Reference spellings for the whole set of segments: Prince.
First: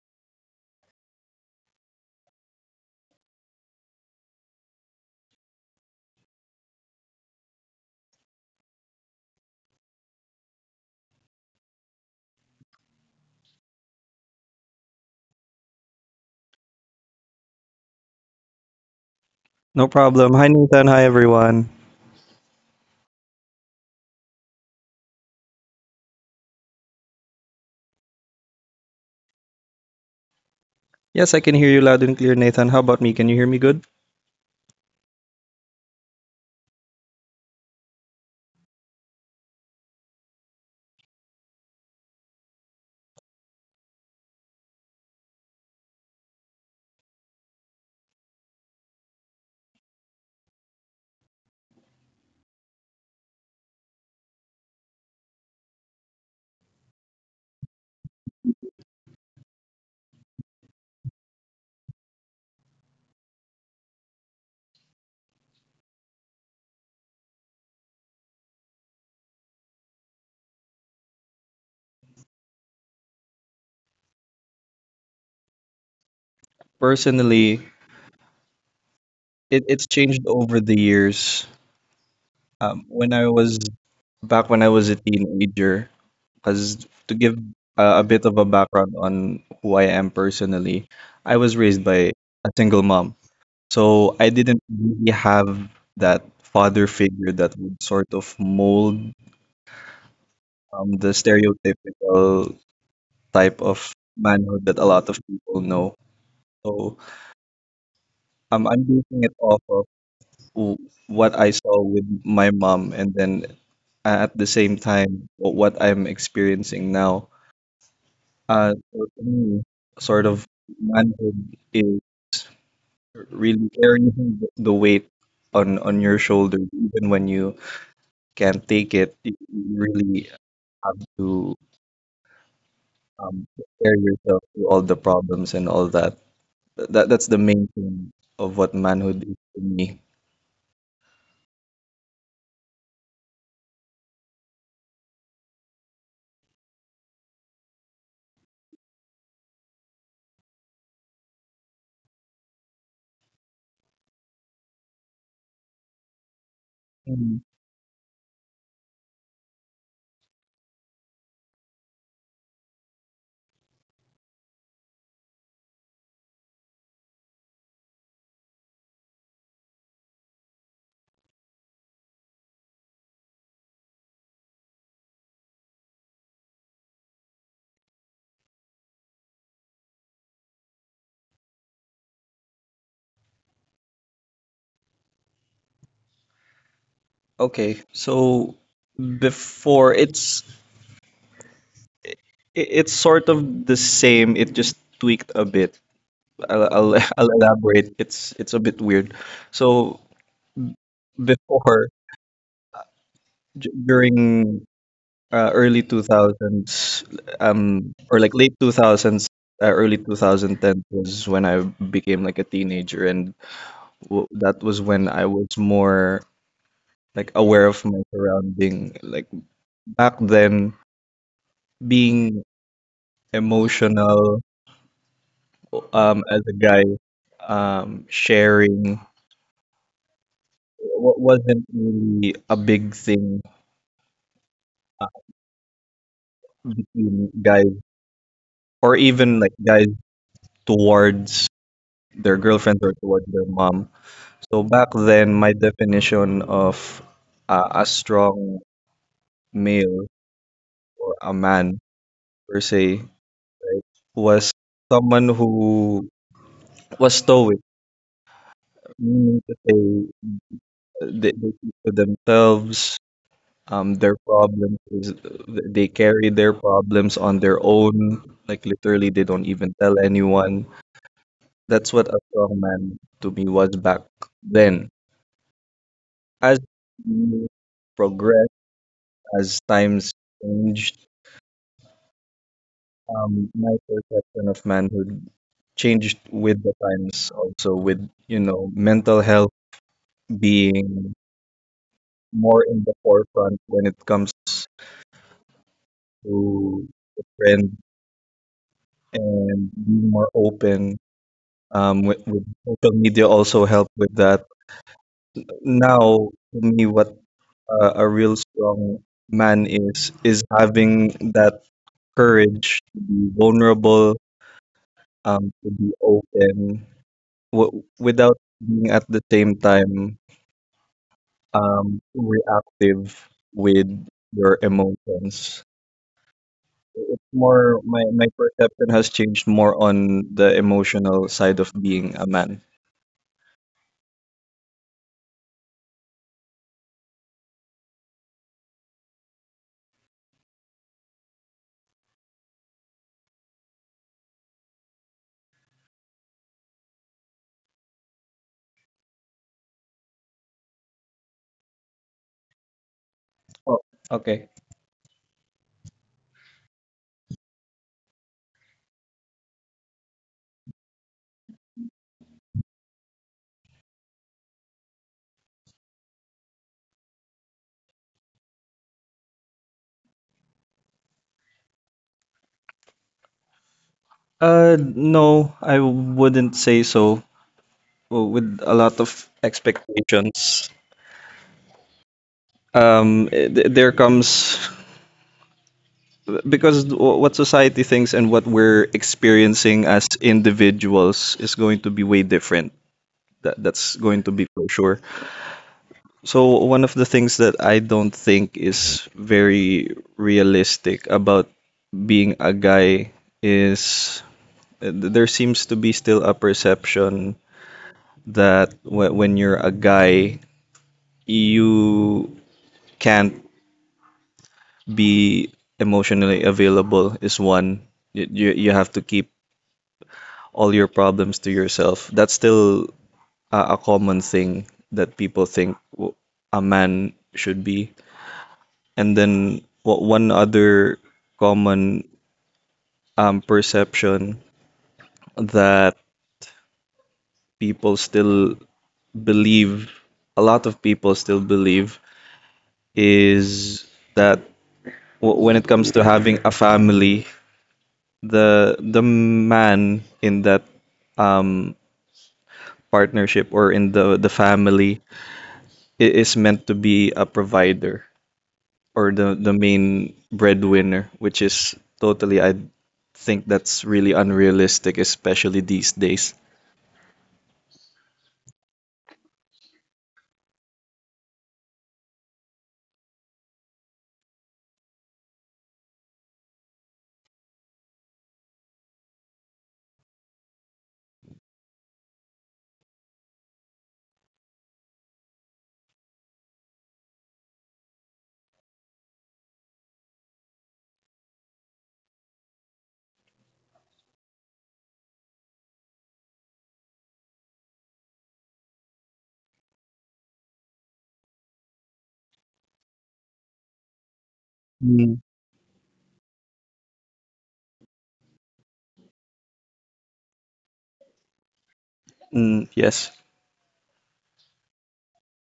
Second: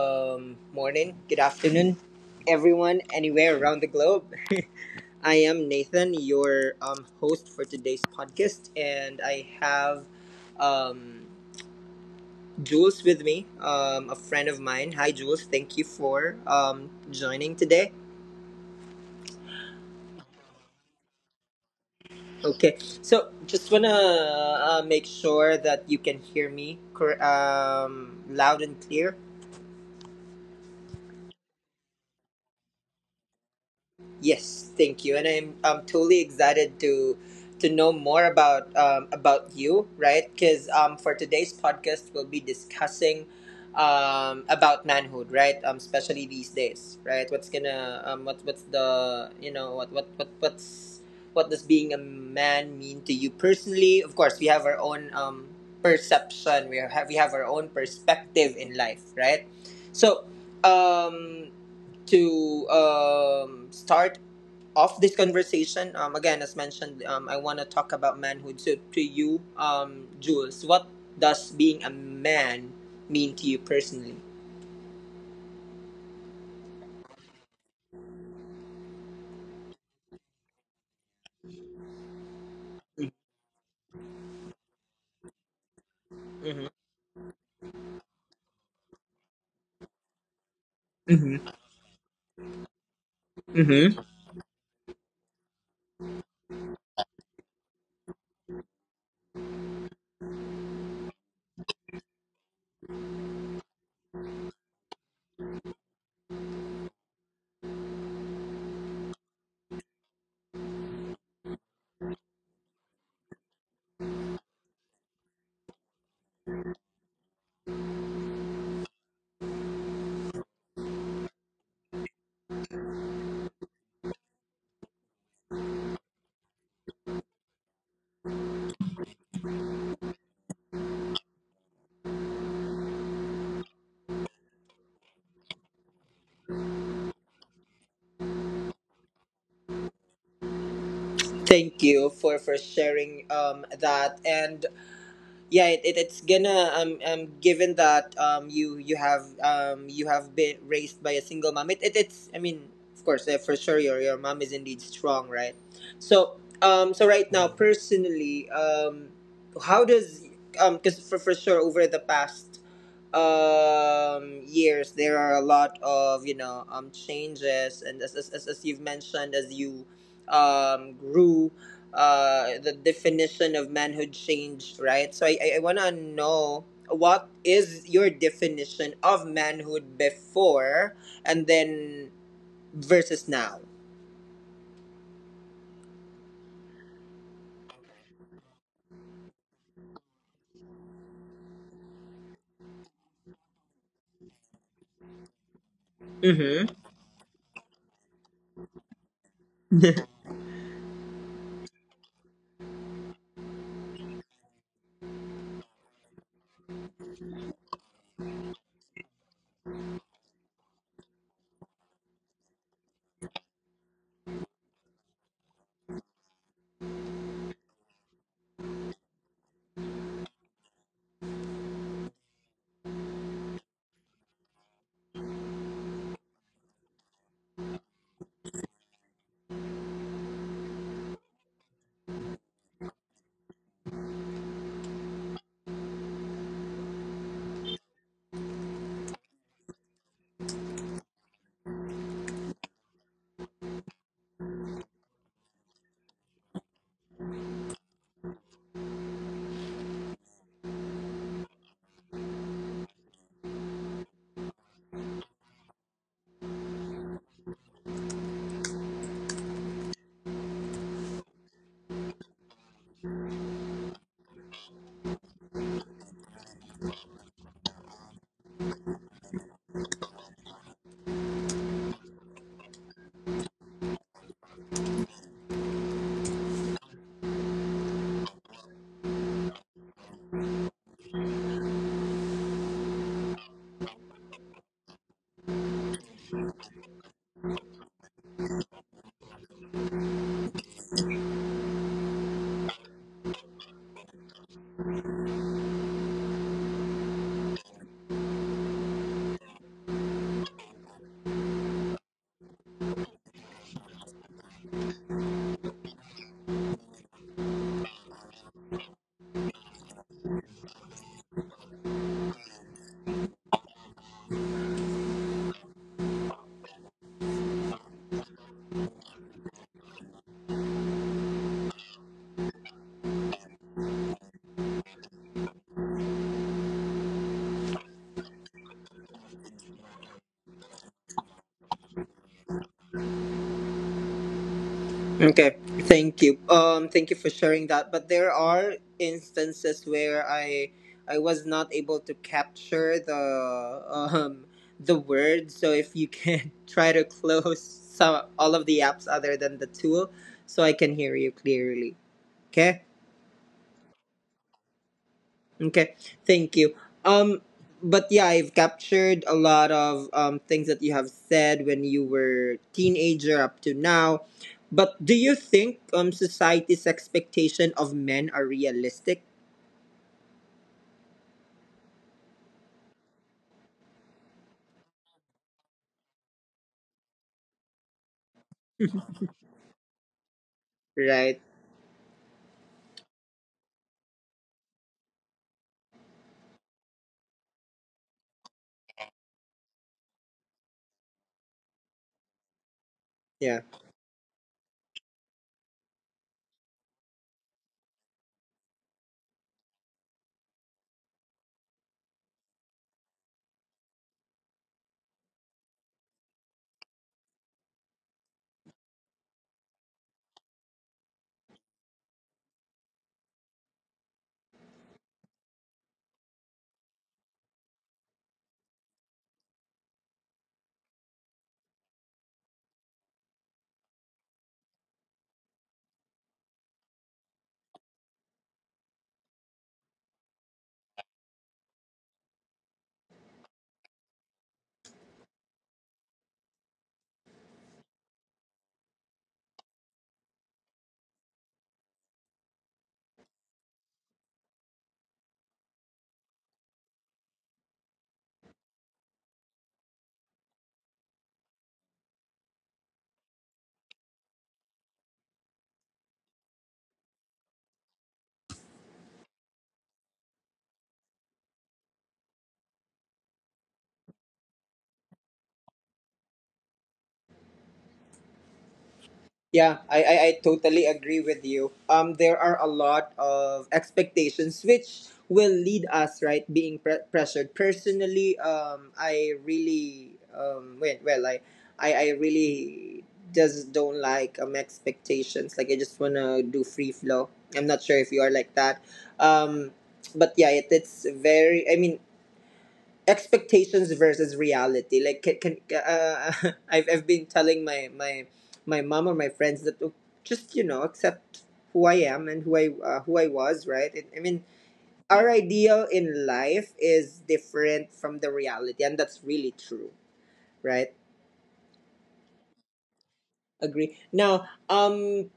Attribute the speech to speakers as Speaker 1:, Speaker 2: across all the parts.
Speaker 1: Um. Morning. Good afternoon, everyone, anywhere around the globe. I am Nathan, your host for today's podcast, and I have um Jules with me, a friend of mine. Hi, Jules. Thank you for joining today.
Speaker 2: No problem. Hi, Nathan. Hi, everyone.
Speaker 1: Okay. So just wanna make sure that you can hear me loud and clear.
Speaker 2: Yes, I can hear you loud and clear, Nathan. How about me? Can you hear me good?
Speaker 1: Yes, thank you, and I'm totally excited to know more about you, right? Because for today's podcast, we'll be discussing about manhood, right? Especially these days, right? What's gonna what what's the What does being a man mean to you personally? Of course, we have our own perception. We have our own perspective in life, right? So. Um, to start off this conversation, again, as mentioned, I want to talk about manhood. So, to you, Jules, what does being a man mean to you personally?
Speaker 2: Personally, it's changed over the years. When I was Back when I was a teenager,
Speaker 1: Mm-hmm.
Speaker 2: because to give a bit of a background on who I am personally, I was
Speaker 1: Mm-hmm.
Speaker 2: raised by a single mom.
Speaker 1: Mm-hmm.
Speaker 2: So I didn't really have that father figure that would sort of mold the stereotypical type of manhood that a lot of people know. So I'm basing it off of w- what I saw with my mom, and then at the same time, what I'm experiencing now. So for me, sort of manhood is really carrying the weight on your shoulder, even when you can't take it. You really have to prepare yourself to all the problems and all that. That's the main thing of what manhood is to me.
Speaker 1: Thank you for sharing that. And, yeah, it, it's gonna given that you have you have been raised by a single mom. It's I mean, of course, for sure your mom is indeed strong, right? So, so right now personally, how does because for sure over the past years there are a lot of changes. And as you've mentioned, as you grew, the definition of manhood changed, right? So I want to know what is your definition of manhood before and then versus now.
Speaker 2: Okay, so before, it's sort of the same. It just tweaked a bit. I'll,
Speaker 1: Mm-hmm.
Speaker 2: I'll, I'll elaborate. It's a bit weird. So before, during early 2000s, or like late 2000s, early 2010 was when I became like a teenager, and w that was when I was more like aware of my surrounding. Like back then, being emotional, as a guy, sharing wasn't really a big thing between guys or even like guys towards their girlfriends or towards their mom. So back then, my definition of a strong male or a man per se, right, was someone who was stoic, meaning to say they keep to themselves. Um, their problems is they carry their problems on their own. Like literally, they don't even tell anyone. That's what a strong man to me was back then. As we progress, as times changed, um, my perception of manhood changed with the times, also with, you know, mental health being more in the forefront when it comes to the trend, and being more open, with social media also help with that. Now, to me, what a real strong man is having that courage to be vulnerable, to be open, without being at the same time reactive with your emotions. It's more, my perception has changed more on the emotional side of being a man.
Speaker 1: Okay. Thank you. Thank you for sharing that. But there are instances where I was not able to capture the word. So if you can try to close some all of the apps other than the tool, so I can hear you clearly. Okay.
Speaker 2: Oh, okay.
Speaker 1: Okay. Thank you. Um but yeah, I've captured a lot of things that you have said when you were teenager up to now. But do you think society's expectation of men are realistic?
Speaker 2: No, I wouldn't say so. Well, with a lot of expectations,
Speaker 1: Right?
Speaker 2: there comes, because what society thinks and what we're experiencing as individuals is going to be way different. That
Speaker 1: Yeah.
Speaker 2: that's going to be for sure. So one of the things that I don't think is very realistic about being a guy is, there seems to be still a perception that, when you're a guy, you can't be emotionally available is one. You have to keep all your problems to yourself. That's still a common thing that people think a man should be. And then what one other common, perception that people still believe, a lot of people still believe, is that, when it comes to having a family, the man in that, um, partnership or in the family is meant to be a provider or the main breadwinner, which is totally, I think that's really unrealistic, especially these days.
Speaker 1: Yeah, I totally agree with you. There are a lot of expectations which will lead us right being pressured. Personally, I really well I really just don't like expectations. Like, I just wanna do free flow. I'm not sure if you are like that. Um, but yeah, it, it's very. I mean, expectations versus reality like can I've been telling my mom or my friends that, "Oh, just accept who I am and who I was, right? I mean,
Speaker 2: Mm.
Speaker 1: our ideal in life is different from the reality, and that's really true, right?"
Speaker 2: Mm, yes.
Speaker 1: Agree. Now, um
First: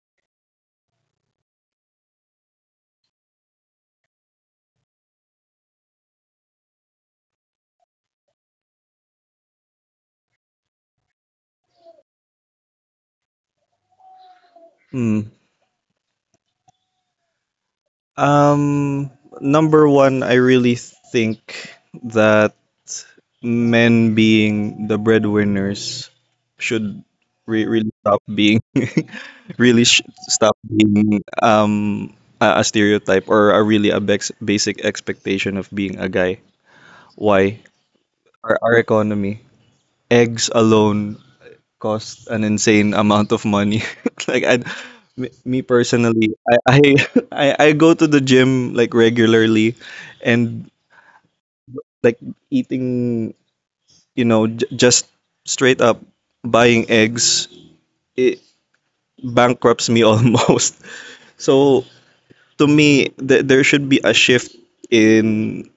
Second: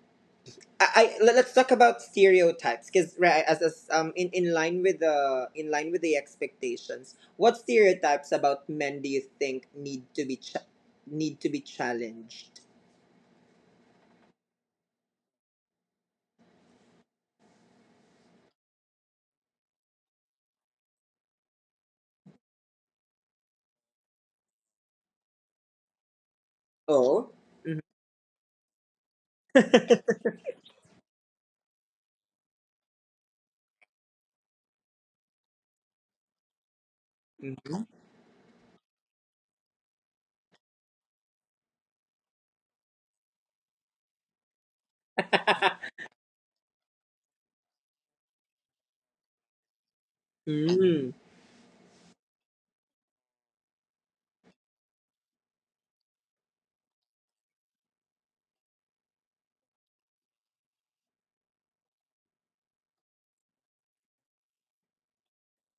Speaker 1: I, I let- let's talk about stereotypes, because, right, as in line with the expectations, what stereotypes about men do you think need to be need to be challenged?
Speaker 2: Mm. Um, number one, I really think that men being the breadwinners should
Speaker 1: Oh. Mhm.
Speaker 2: really stop being really stop being a stereotype or a really a basic expectation of being a guy. Why?
Speaker 1: Mhm.
Speaker 2: Our economy, eggs alone cost an insane amount of money. like I, me personally, I I go to the gym like regularly, and
Speaker 1: Mm.
Speaker 2: like eating, you know, just straight up buying eggs, it bankrupts me almost. So to me, there should be a shift in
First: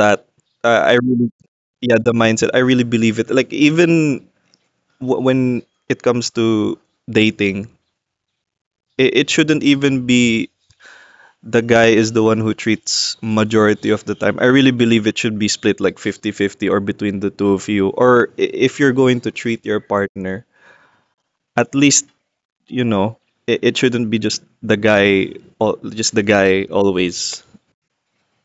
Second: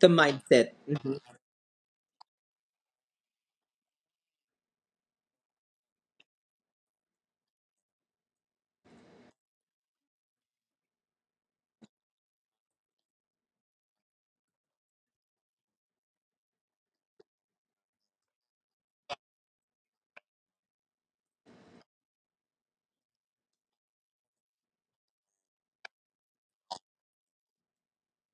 Speaker 1: The mindset.
Speaker 2: Uh, I really, yeah, the mindset. I really believe it. Like even when it comes to dating, it shouldn't even be the guy is the one who treats majority of the time. I really believe it should be split like 50-50 or between the two of you. Or if you're going to treat your partner, at least, you know, it shouldn't be just the guy, just the guy always.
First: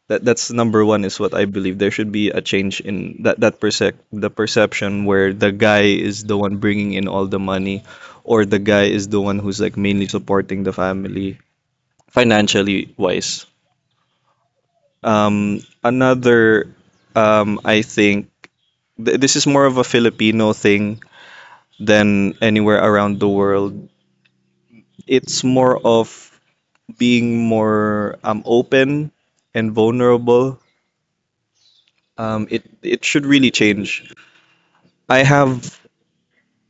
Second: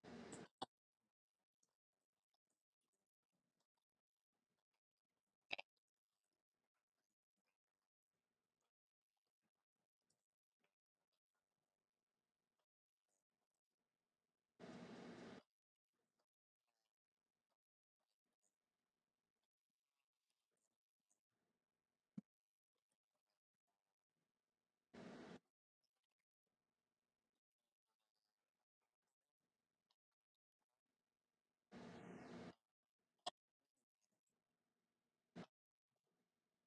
Speaker 2: That that's number one is what I believe. There should be a change in that that percep the perception where the guy is the one bringing in all the money, or the guy is the one who's like mainly supporting the family financially wise. Um, another, I think this is more of a Filipino thing than anywhere around the world. It's more of being more, um, open and vulnerable. It it should really change. I have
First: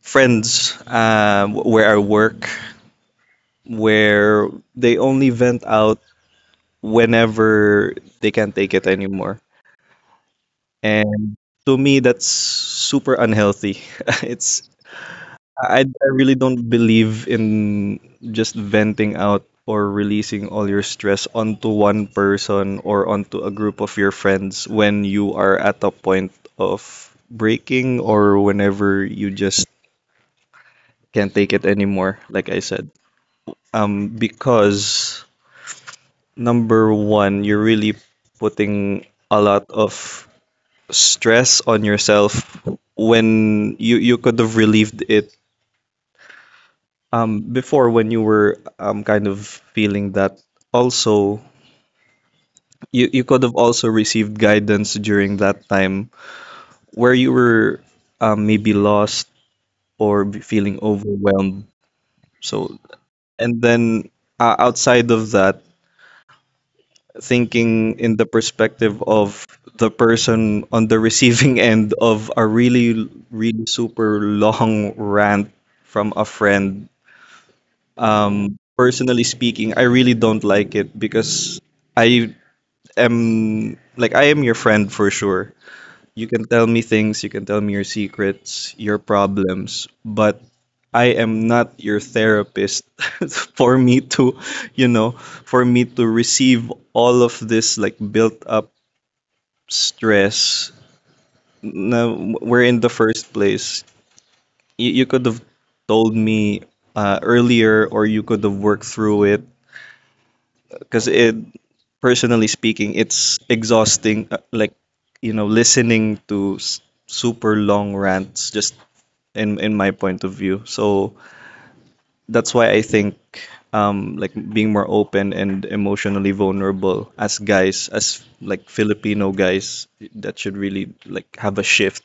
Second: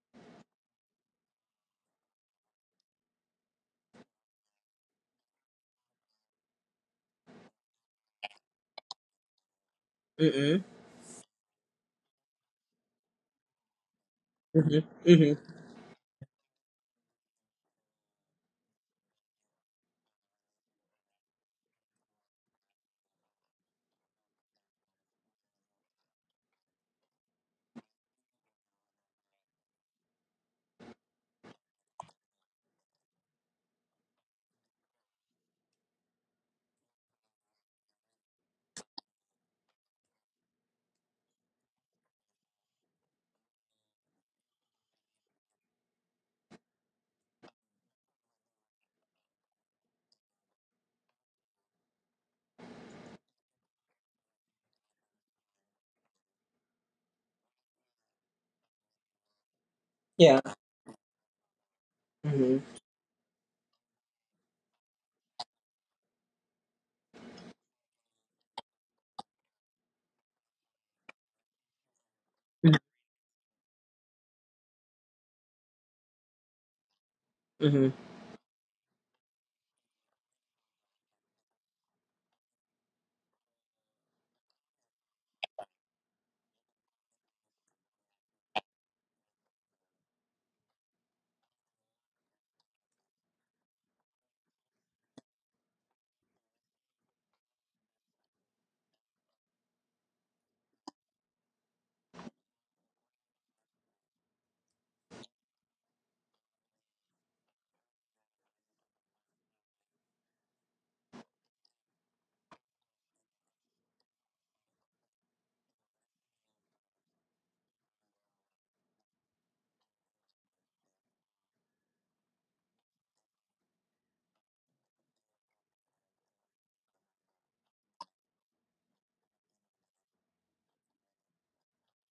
Speaker 2: friends, where I work, where they only vent out whenever they can't take it anymore.
Speaker 1: Mm-hmm.
Speaker 2: And to me, that's super unhealthy. it's
Speaker 1: Mm-hmm. Mm-hmm.
Speaker 2: I really don't believe in just venting out or releasing all your stress onto one person or onto a group of your friends when you are at a point of breaking or whenever you just can't take it anymore, like I said. Because number one, you're really putting a lot of stress on yourself when you could have relieved it, um, before when you were, um, kind of feeling that. Also, you could have also received guidance during that time where you were, um, maybe lost or be
Speaker 1: Yeah.
Speaker 2: feeling overwhelmed. So,
Speaker 1: Mm-hmm.
Speaker 2: and then, outside of that, thinking in the perspective of the person on the receiving end of a really, really super long rant from a friend.
Speaker 1: Mm-hmm.
Speaker 2: Personally speaking, I really don't like it because I I am your friend for sure. You can tell me things, you can tell me your secrets, your problems, but I am not your therapist. For me to, you know, for me to receive all of this like built up stress na we in the first place. You could have told me, earlier, or you could have worked through it. Because it, personally speaking, it's exhausting. Like, you know, listening to super long rants, just in my point of view. So that's why I think, um, like being more open and emotionally vulnerable as guys, as like Filipino guys, that should really like have a shift.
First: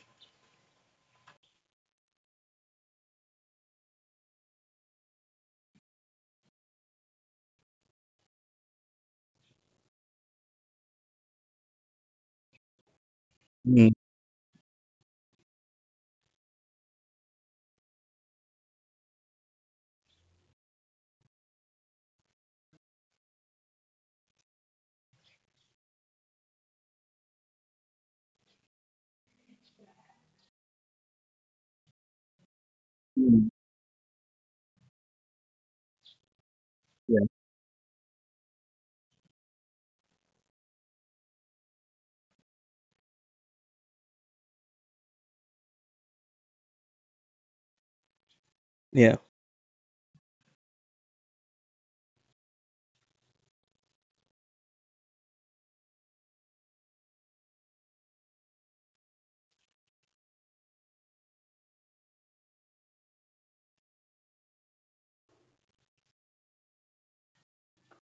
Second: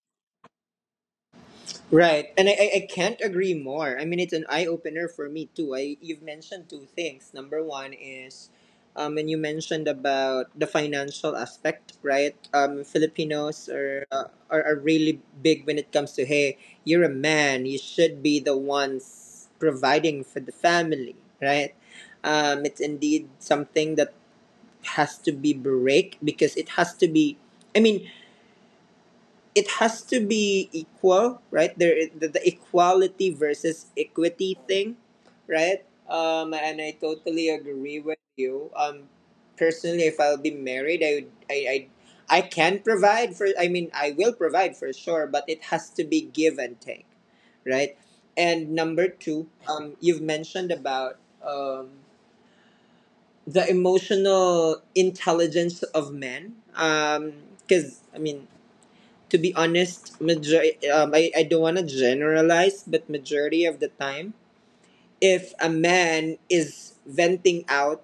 Speaker 1: Right, and I can't agree more. I mean, it's an eye opener for me too. I You've mentioned two things. Number one is, when you mentioned about the financial aspect, right? Filipinos
Speaker 2: Mm.
Speaker 1: are really big when it comes to, hey, you're a man, you should be the ones providing for the family, right? It's indeed something that has to be break because it has to be. I mean, it has to be equal, right? The equality
Speaker 2: Mm,
Speaker 1: versus equity thing, right? And I
Speaker 2: yeah,
Speaker 1: totally agree with you. Personally, if I'll be married, I can provide for. I mean, I will provide for sure, but it has to be give and take, right? And number
Speaker 2: yeah,
Speaker 1: two, you've mentioned about um, the emotional intelligence of men. Because I mean, to be honest, I don't want to generalize, but majority of the time, if a man is venting out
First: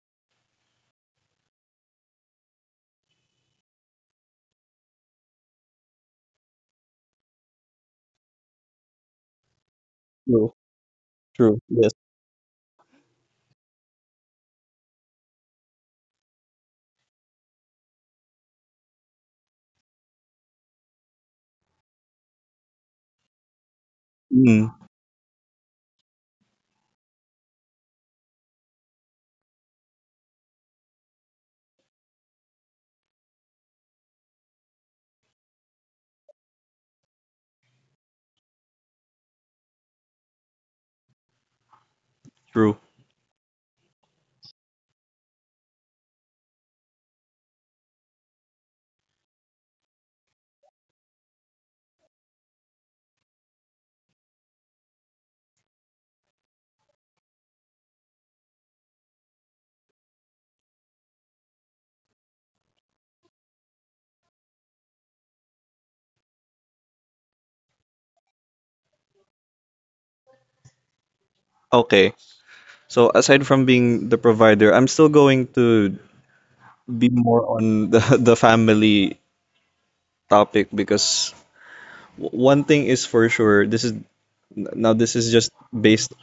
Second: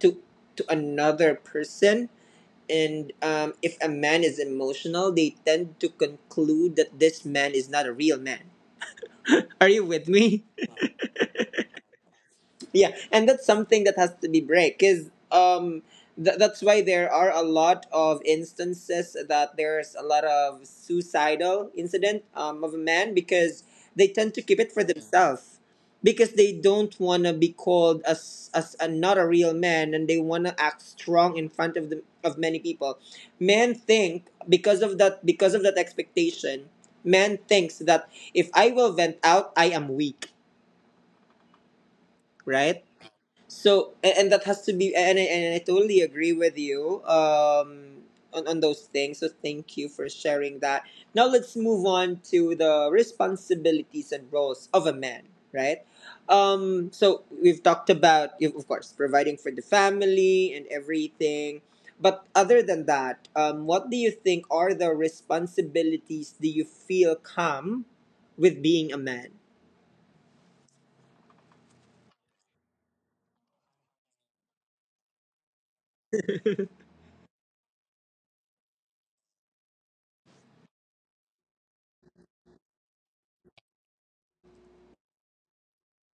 Speaker 1: to to another person, and if a man is emotional, they tend to conclude that this man is not a real man. Are you with me?
Speaker 2: true, yes.
Speaker 1: Yeah, and that's something that has to be break because that's why there are a lot of instances that there's a lot of suicidal incident of a man, because they tend to keep
Speaker 2: Mm,
Speaker 1: it for themselves, because they don't want to be called as not a real man, and they want to act strong in front of the of many people. Men think because of that expectation, man thinks that if I will vent out, I am weak,
Speaker 2: true.
Speaker 1: right? So and that has to be, and I totally agree with you on those things. So thank you for sharing that. Now let's move on to the responsibilities and roles of a man, right? So, we've talked about, of course, providing for the family and everything. But other than that, what do you think are the responsibilities do you feel come with being a man?
Speaker 2: Okay. So aside from being the provider, I'm still going to be more on the the family topic because, one thing is for sure, this is now, this is just based,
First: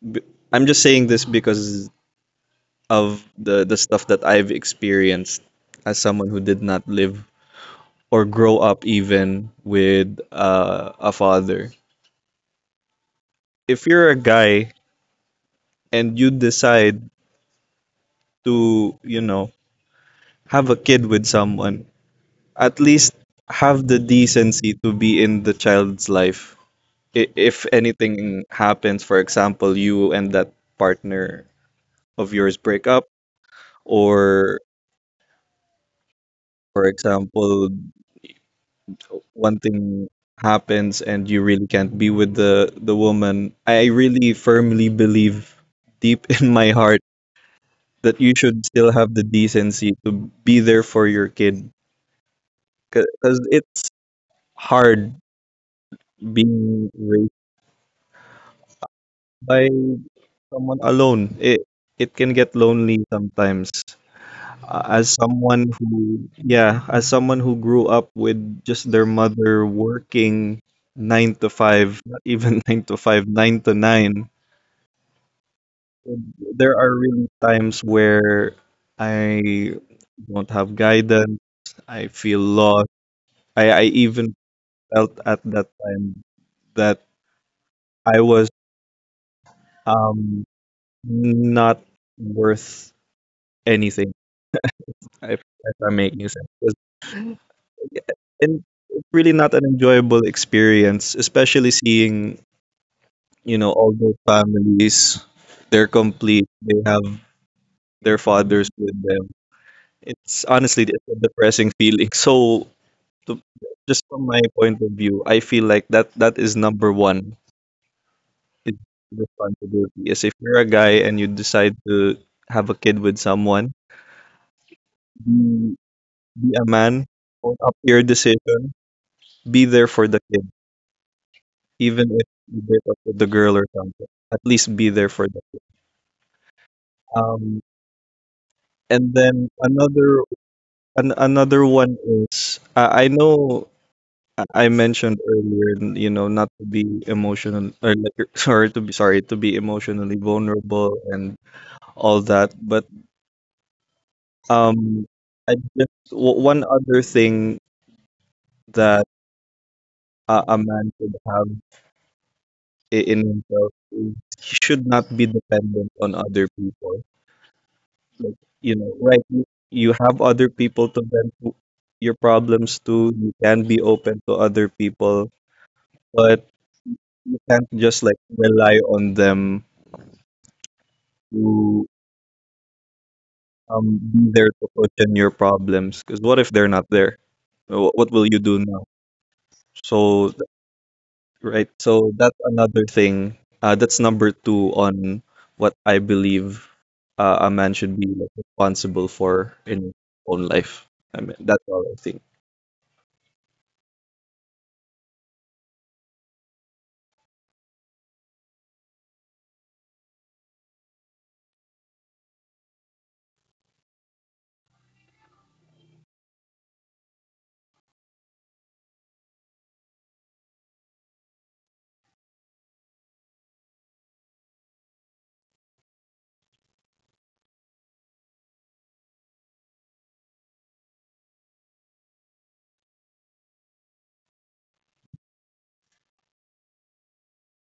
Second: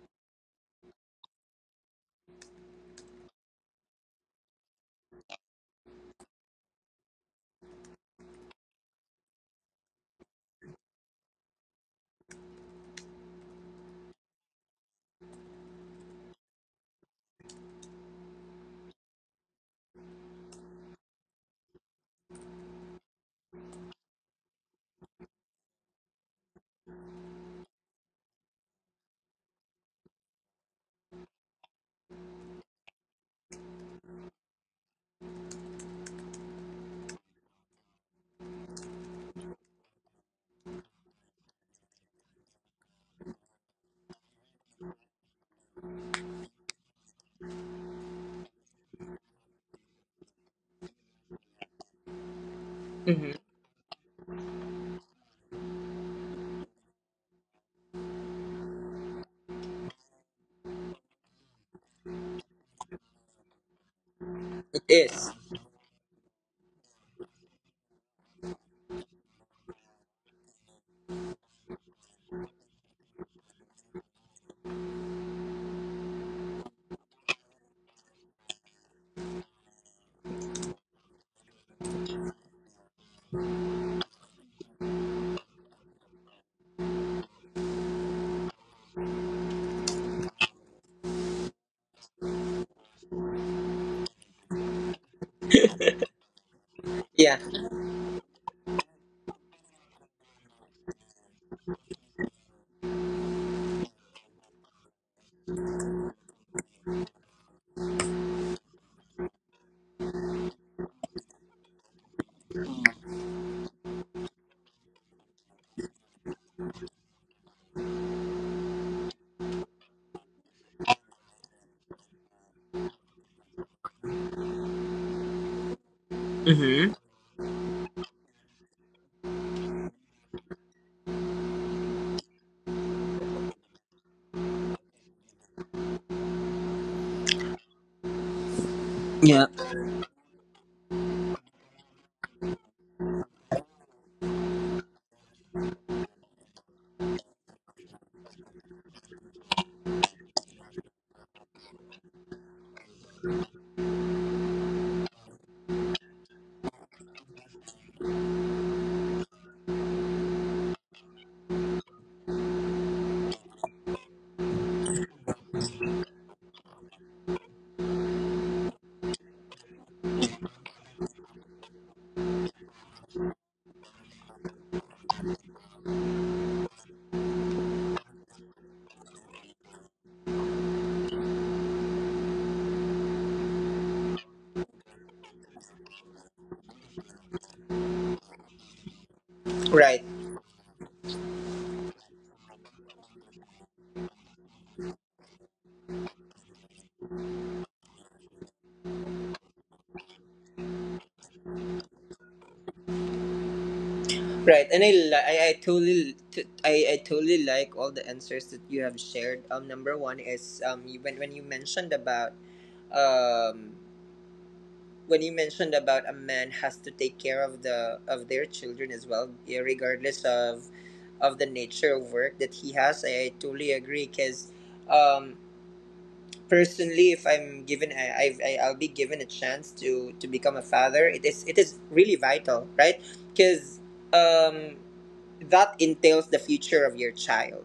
Speaker 2: b- I'm just saying this because of the stuff that I've experienced as someone who did not live or grow up even with a father. If you're a guy and you decide to, you know, have a kid with someone, at least have the decency to be in the child's life. If anything happens, for example, you and that partner of yours break up, or for example, one thing happens and you really can't be with the woman, I really firmly believe deep in my heart that you should still have the decency to be there for your kid,
Speaker 1: Mm-hmm.
Speaker 2: because it's hard being raised by someone alone. It can get lonely sometimes.
Speaker 1: It
Speaker 2: As
Speaker 1: is.
Speaker 2: someone who Yeah, as someone who grew up with just their mother working nine to five, not even nine to five, nine to nine. There are really times where I don't have guidance. I feel lost. I even felt at that time that I was, um, not worth anything. If I'm making sense. 'Cause
Speaker 1: Yeah.
Speaker 2: and it's really not an enjoyable experience, especially seeing, you know, all those families. They're complete. They have their fathers with them. It's honestly, it's a depressing feeling. So to, just from my point of view, I feel like that that is number one. It's responsibility. Is if you're a guy and you decide to have a kid with someone, be, be a
Speaker 1: Mm-hmm.
Speaker 2: man, own up to your decision, be there for the kid even if you break up with the girl or something, at least be there for them. Um, and then
Speaker 1: Yeah.
Speaker 2: another an, Another one is, I know I mentioned earlier, you know, not to be emotional or like, sorry to be emotionally vulnerable and all that, but, um, I just one other thing that a man should have in himself is he should not be dependent on other people. Like, you know, right? You have other people to vent your problems to. You can be open to other people, but you can't just like rely on them to, um, be there to cushion your problems. Because what if they're not there? What will you do now?
Speaker 1: Right.
Speaker 2: So th- right, so that's another thing. That's number two on what I believe a man should be, like, responsible for in his own life. I mean, that's all I think.
Speaker 1: Right, and I li- I totally t- I totally like all the answers that you have shared. Number one is, when you mentioned about, um a man has to take care of their children as well, yeah, regardless of the nature of work that he has. I totally agree because um personally, if I'm given I, I've- I I'll be given a chance to become a father, it is really vital, right? Because um that entails the future of your child.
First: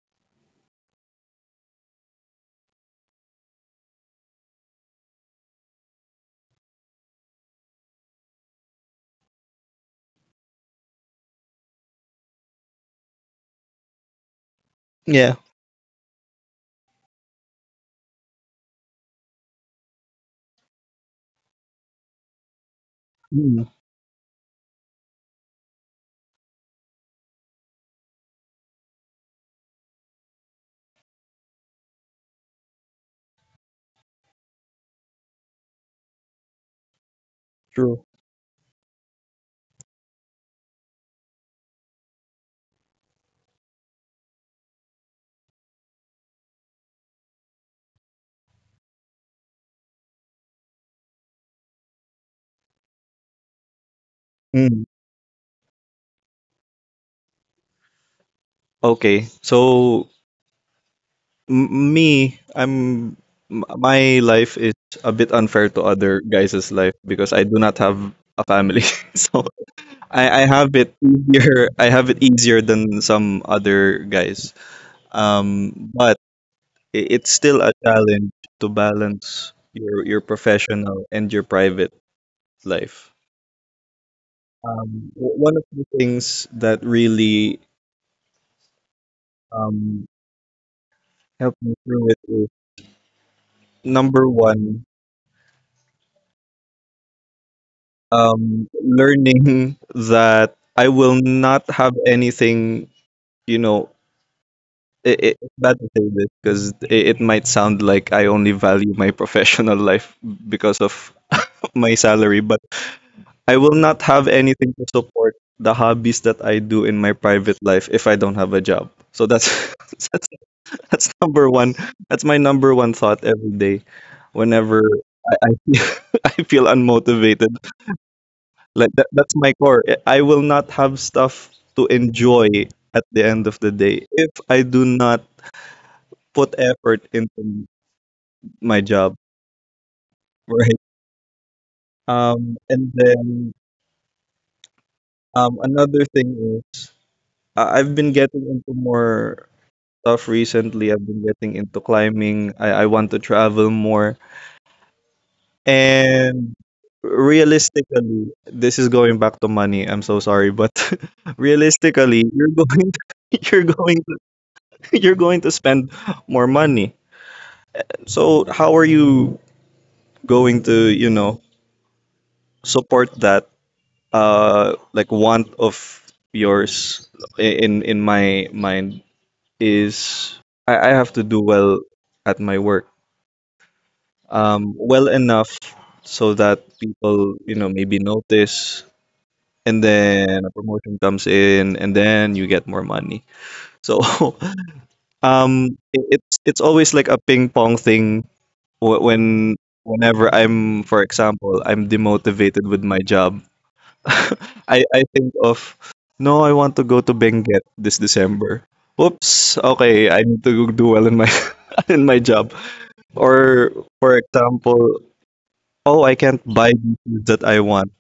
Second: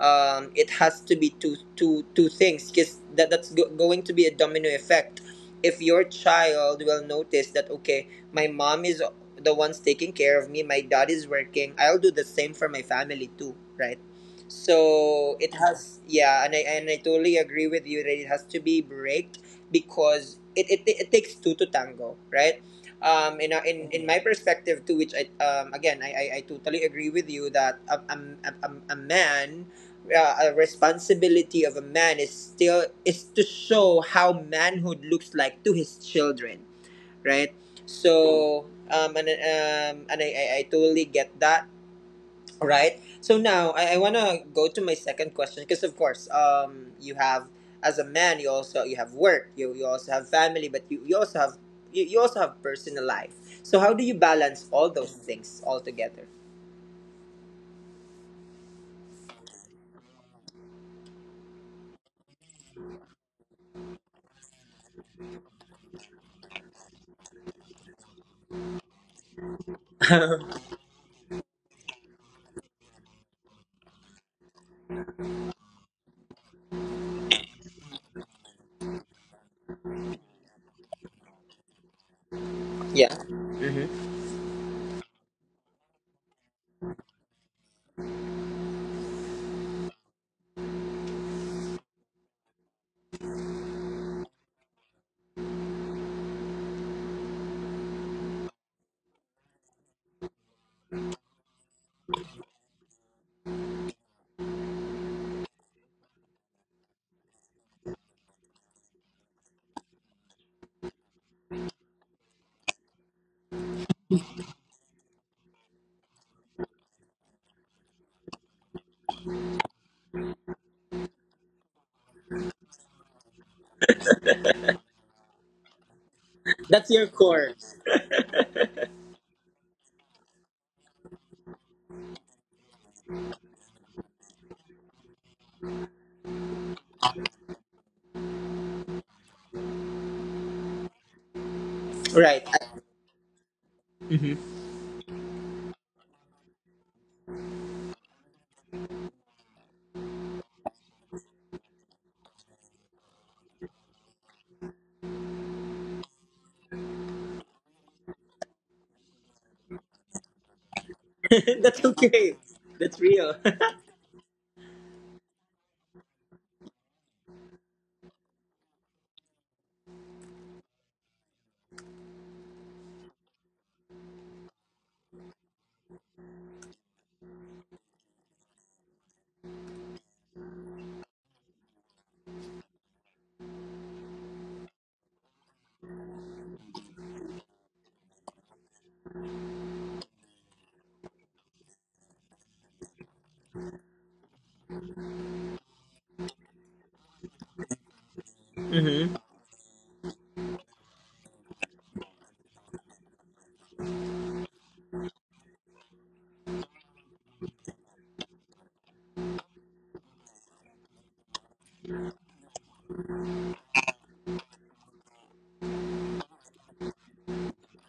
Speaker 1: It has to be two things because that's going to be a domino effect, if your child will notice that, okay, my mom is the one's taking care of me, my dad is working, I'll do the same for my family too, right?
Speaker 2: Yeah.
Speaker 1: So it has, yeah, and I totally agree with you that it has to be break, because it takes two to tango, right?
Speaker 2: Mm,
Speaker 1: In my perspective too, which I again I totally agree with you that a man, a responsibility of a man is still is to show how manhood looks like to his children, right?
Speaker 2: true.
Speaker 1: So, and I totally get that, right? So now, I want to go to my second question, because of course, you have as a man, you also you have work, you also have family, but you also have you also have personal life. So how do you balance
Speaker 2: Mm,
Speaker 1: all those things all together?
Speaker 2: okay. So me, I'm my life is a bit unfair to other guys' life because I do not have a family. So I have it easier. I have it easier than some other guys. But it's still a challenge to balance your professional and your private life.
Speaker 1: Yeah,
Speaker 2: W- one of the things that really um, helped me through it is number one. Learning that I will not have anything, you know, it's bad to say this because it might sound like I only value my professional life because of my salary, but I will not have anything to support the hobbies that I do in my private life if I don't have a job. So that's that's that's number one. That's my number one thought every day, whenever I I, I feel
Speaker 1: that's your
Speaker 2: unmotivated.
Speaker 1: core,
Speaker 2: Like that's my core. I will not have stuff to enjoy at the end of the day if I do not put effort into my job, right?
Speaker 1: right?
Speaker 2: And then another thing is I've been getting into more stuff recently. I've been getting into climbing. I want to travel more. And realistically, this is going back to money. I'm so sorry, but
Speaker 1: That's
Speaker 2: realistically,
Speaker 1: okay.
Speaker 2: you're going
Speaker 1: That's real.
Speaker 2: you're going you're going to spend more money. So how are you going to, you know, support that like want of yours in my mind is I have to do well at my work. Um, well enough so that people, you know, maybe notice and then a promotion comes in and then you get more money. So it's always like a ping pong thing. Wh-
Speaker 1: hmm
Speaker 2: when whenever I'm, for example, I'm demotivated with my job, I think of, no, I want to go to Benguet this December. Whoops, okay, I need to do well in my in my job. Or for example, oh, I can't buy the things that I want.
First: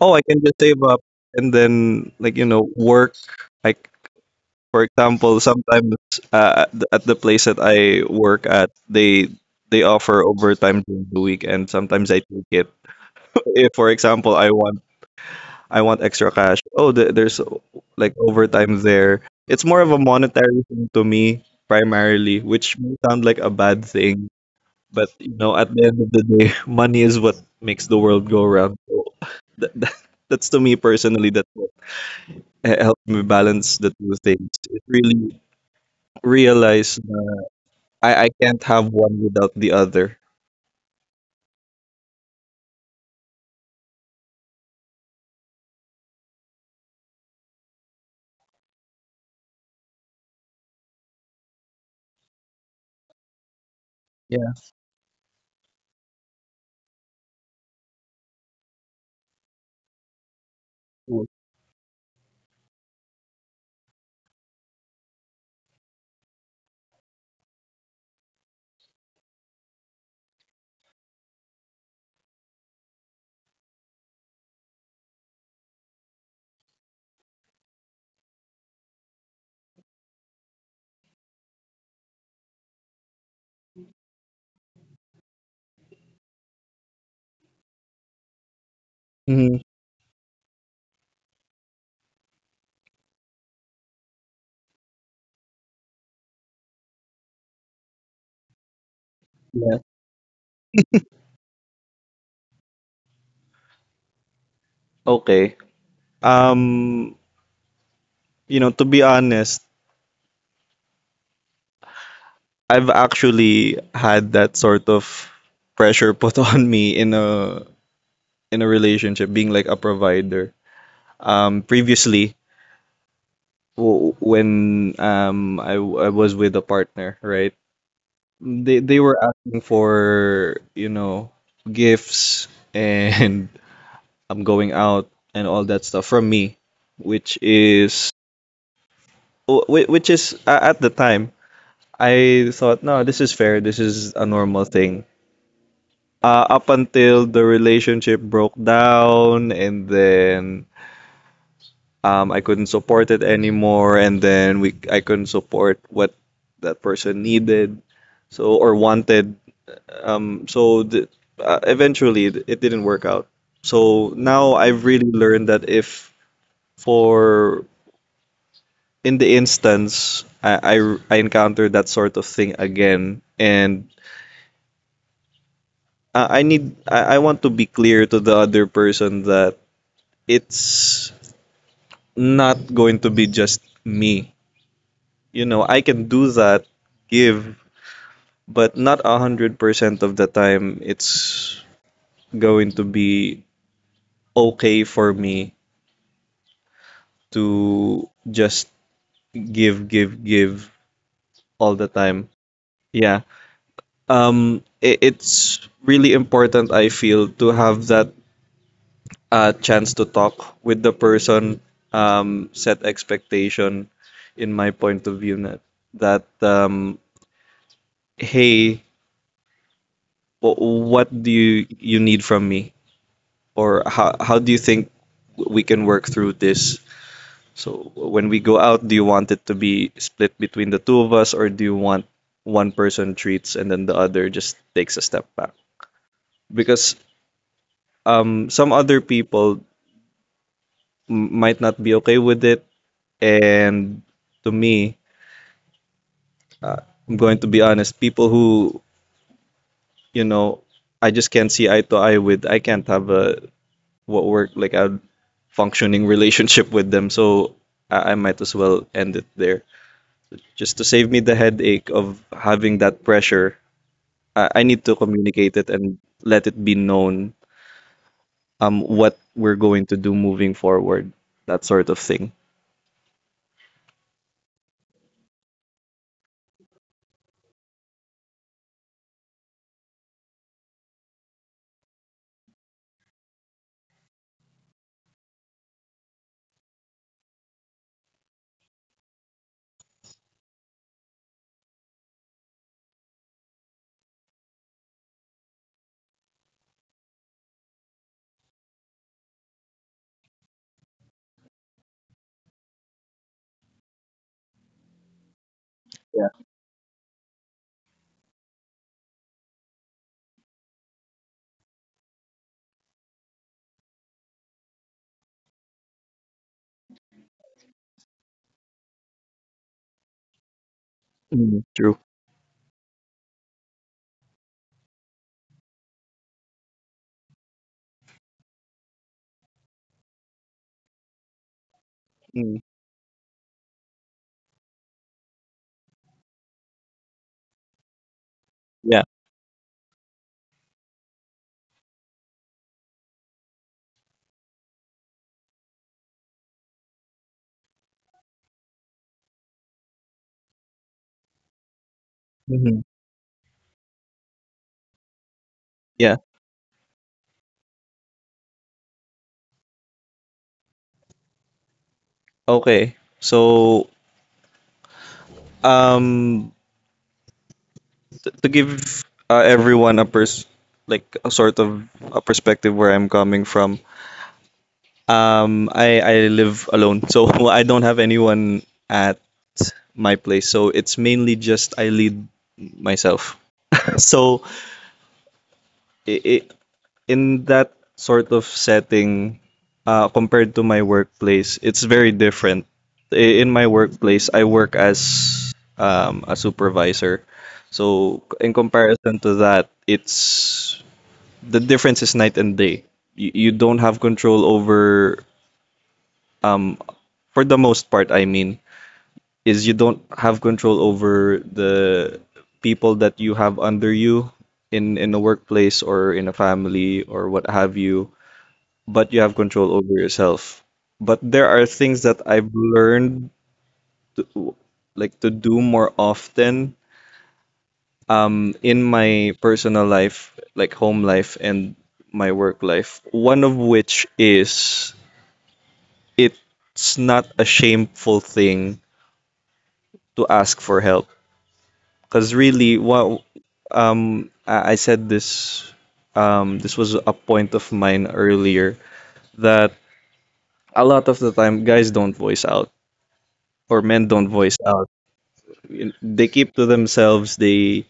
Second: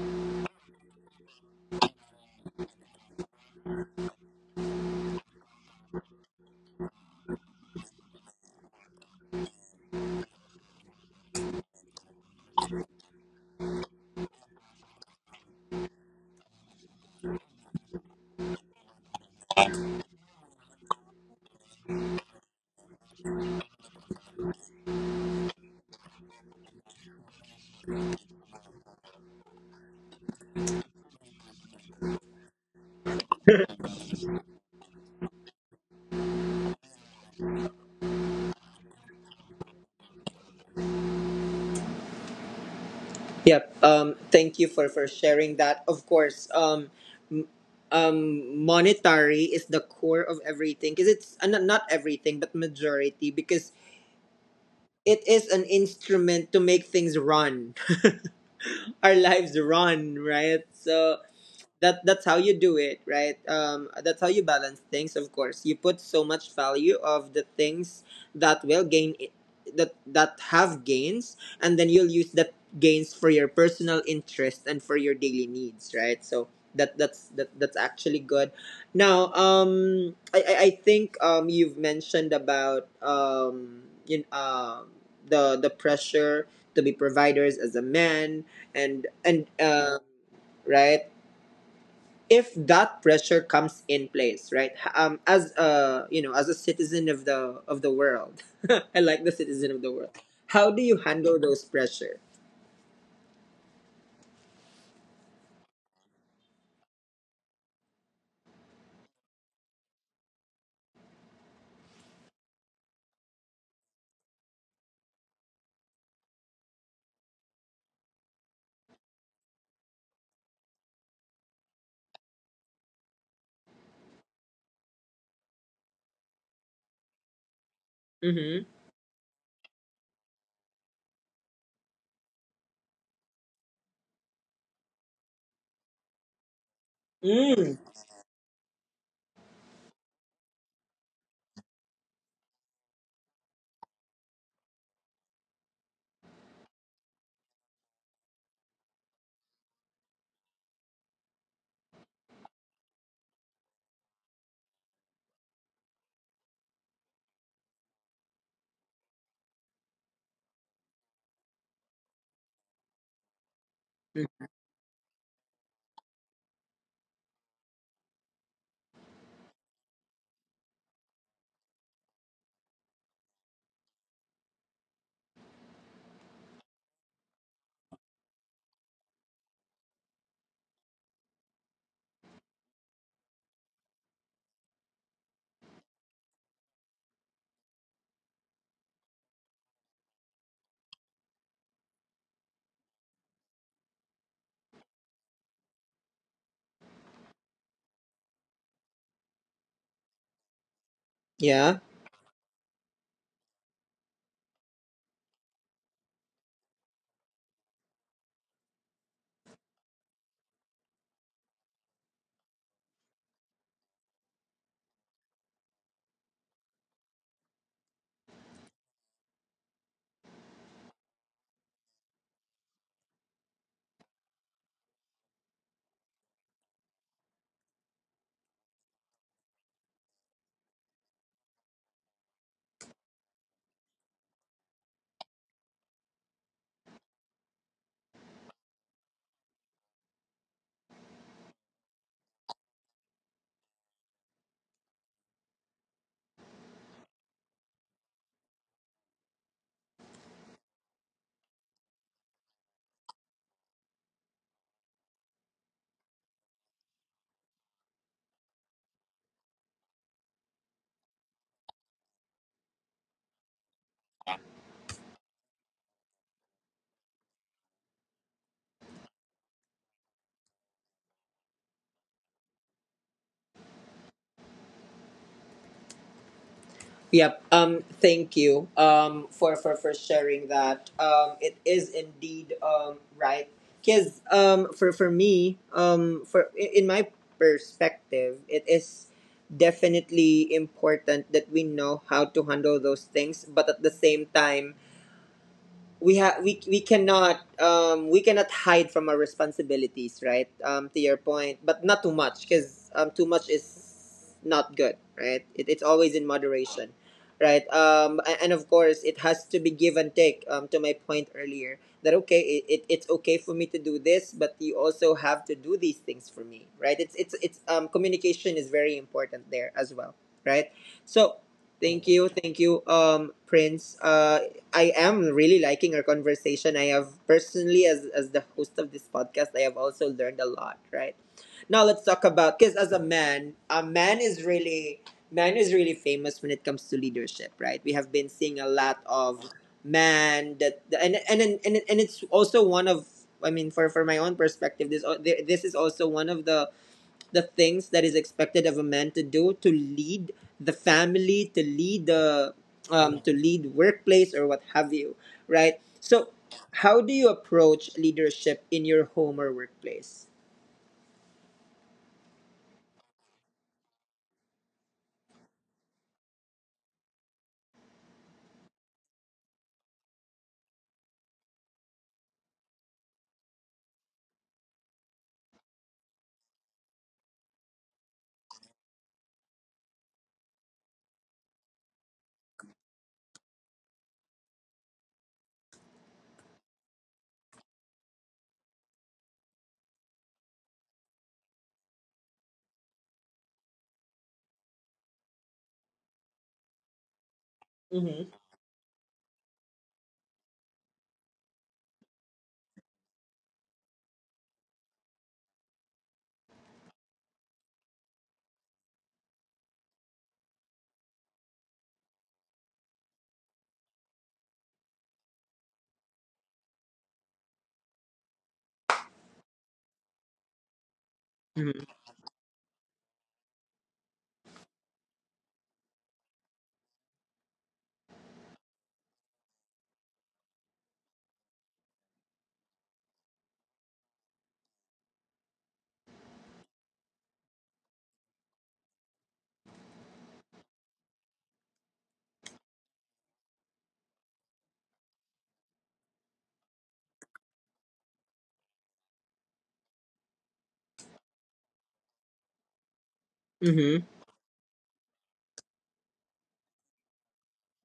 Speaker 2: Oh, I can just save up and then, like, you know, work. I for example, sometimes at the place that I work at, they offer overtime during the week, and sometimes I take it. If, for example, I want extra cash, oh, there's like overtime there. It's more of a monetary thing to me primarily, which may sound like a bad thing, but at the end of the day, money is what makes the world go round. So that, that, that's to me personally that what helped me balance the two things. It really realized I can't have one without the other.
Speaker 1: Yep. Thank you for sharing that. Of course, m- monetary is the core of everything, because it's not everything, but majority, because
Speaker 2: Yeah.
Speaker 1: it is an instrument to make things run. Our lives run, right? So
Speaker 2: Cool.
Speaker 1: that's how you do it, right? That's how you balance things. Of course, you put so much value of the things that will that have gains, and then you'll use that gains for your personal interest and for your daily needs, right? So that's actually good. Now, I think you've mentioned about the pressure to be providers as a man, and and
Speaker 2: Mhm.
Speaker 1: uh, right, if that pressure comes in place, right, as a, as a citizen of the world. I like the citizen
Speaker 2: Yeah.
Speaker 1: of the world. How do you handle those pressure?
Speaker 2: Okay. Um, you know, to be honest, I've actually had that sort of pressure put on me in a relationship, being like a provider. Previously, w- when I was with a partner, right?
Speaker 1: Mm-hmm.
Speaker 2: They were asking for, you know, gifts and I'm going out and all that stuff from me, which
Speaker 1: Mm.
Speaker 2: is which is at the time I thought, no, this is fair. This is a normal thing. Up until the relationship broke down, and then I couldn't support it anymore, and then we I couldn't support what that person needed, so or wanted. So eventually, it didn't work out. So now I've really learned that if for in the instance I encounter that sort of thing again, and I want to be clear to the other person that it's not going to be just me. You know, I can do that, give, but not 100% of the time it's going to be okay for me to just give, give, give all
Speaker 1: Yeah.
Speaker 2: the time. Yeah. It's really important I feel to have that, a chance to talk with the person, set expectation in my point of view that, that um, hey, what do you need from me? Or how do you think we can work through this? So when we go out, do you want it to be split between the two of us, or do you want one person treats and then the other just takes a step back? Because some other people might not be okay with it, and to me, uh, I'm going to be honest, people who, you know, I just can't see eye to eye with, I can't have a what work like a functioning relationship with them. So I might as well end it there. Just to save me the headache of having that pressure, I need to communicate it and let it be known what we're going to do moving forward, that sort of thing.
Speaker 1: Yep. Thank you for sharing that. It is indeed, right. Because, for me, in my perspective, it is definitely important that we know how to handle those things, but at the same time, we have we cannot hide from our responsibilities, right? To your point, but not too much, because, too much is not good, right? it, it's always in moderation, right? And, of course, it has to be give and take. To my point earlier, that okay, it's okay for me to do this, but you also have to do these things for me, right? It's Communication is very important there as well, right? So,
Speaker 2: Mm, true.
Speaker 1: thank you, thank you, Prince. I am really liking our conversation. I have personally, as the host of this podcast, I have also learned a lot. Right now, let's talk about
Speaker 2: Mm,
Speaker 1: because as a man is really famous when it comes to leadership. Right, we have been seeing a lot
Speaker 2: yeah.
Speaker 1: of man that and it's also one of for my own perspective, this is also one of the things that is expected of a man to do, to lead the family, to lead the
Speaker 2: Hmm.
Speaker 1: to lead workplace or what have you, right?
Speaker 2: Yeah.
Speaker 1: So, how do you approach leadership in your home or workplace?
Speaker 2: Okay. So um to give everyone a like a sort of perspective where I'm coming from. I live alone, so I don't have anyone at my place. So it's mainly just I lead myself. So I in that sort of setting, compared to my workplace, it's very different. I- In my workplace, I work as a supervisor. So
Speaker 1: Mm-hmm.
Speaker 2: in comparison to that, it's the difference is night and day. You don't have control over um for the most part I mean is you don't have control over the people that you have under you in a workplace or in a family or what have you, but you have control over yourself. But there are things
Speaker 1: Mm-hmm.
Speaker 2: that I've learned to, like to do more often in my personal life, like home life and my work life. One of which is it's not a shameful thing to ask for help, because really what I said this this was a point of mine earlier that a lot of the time guys don't voice out or men
Speaker 1: Mm-hmm.
Speaker 2: don't voice out. They keep to themselves. They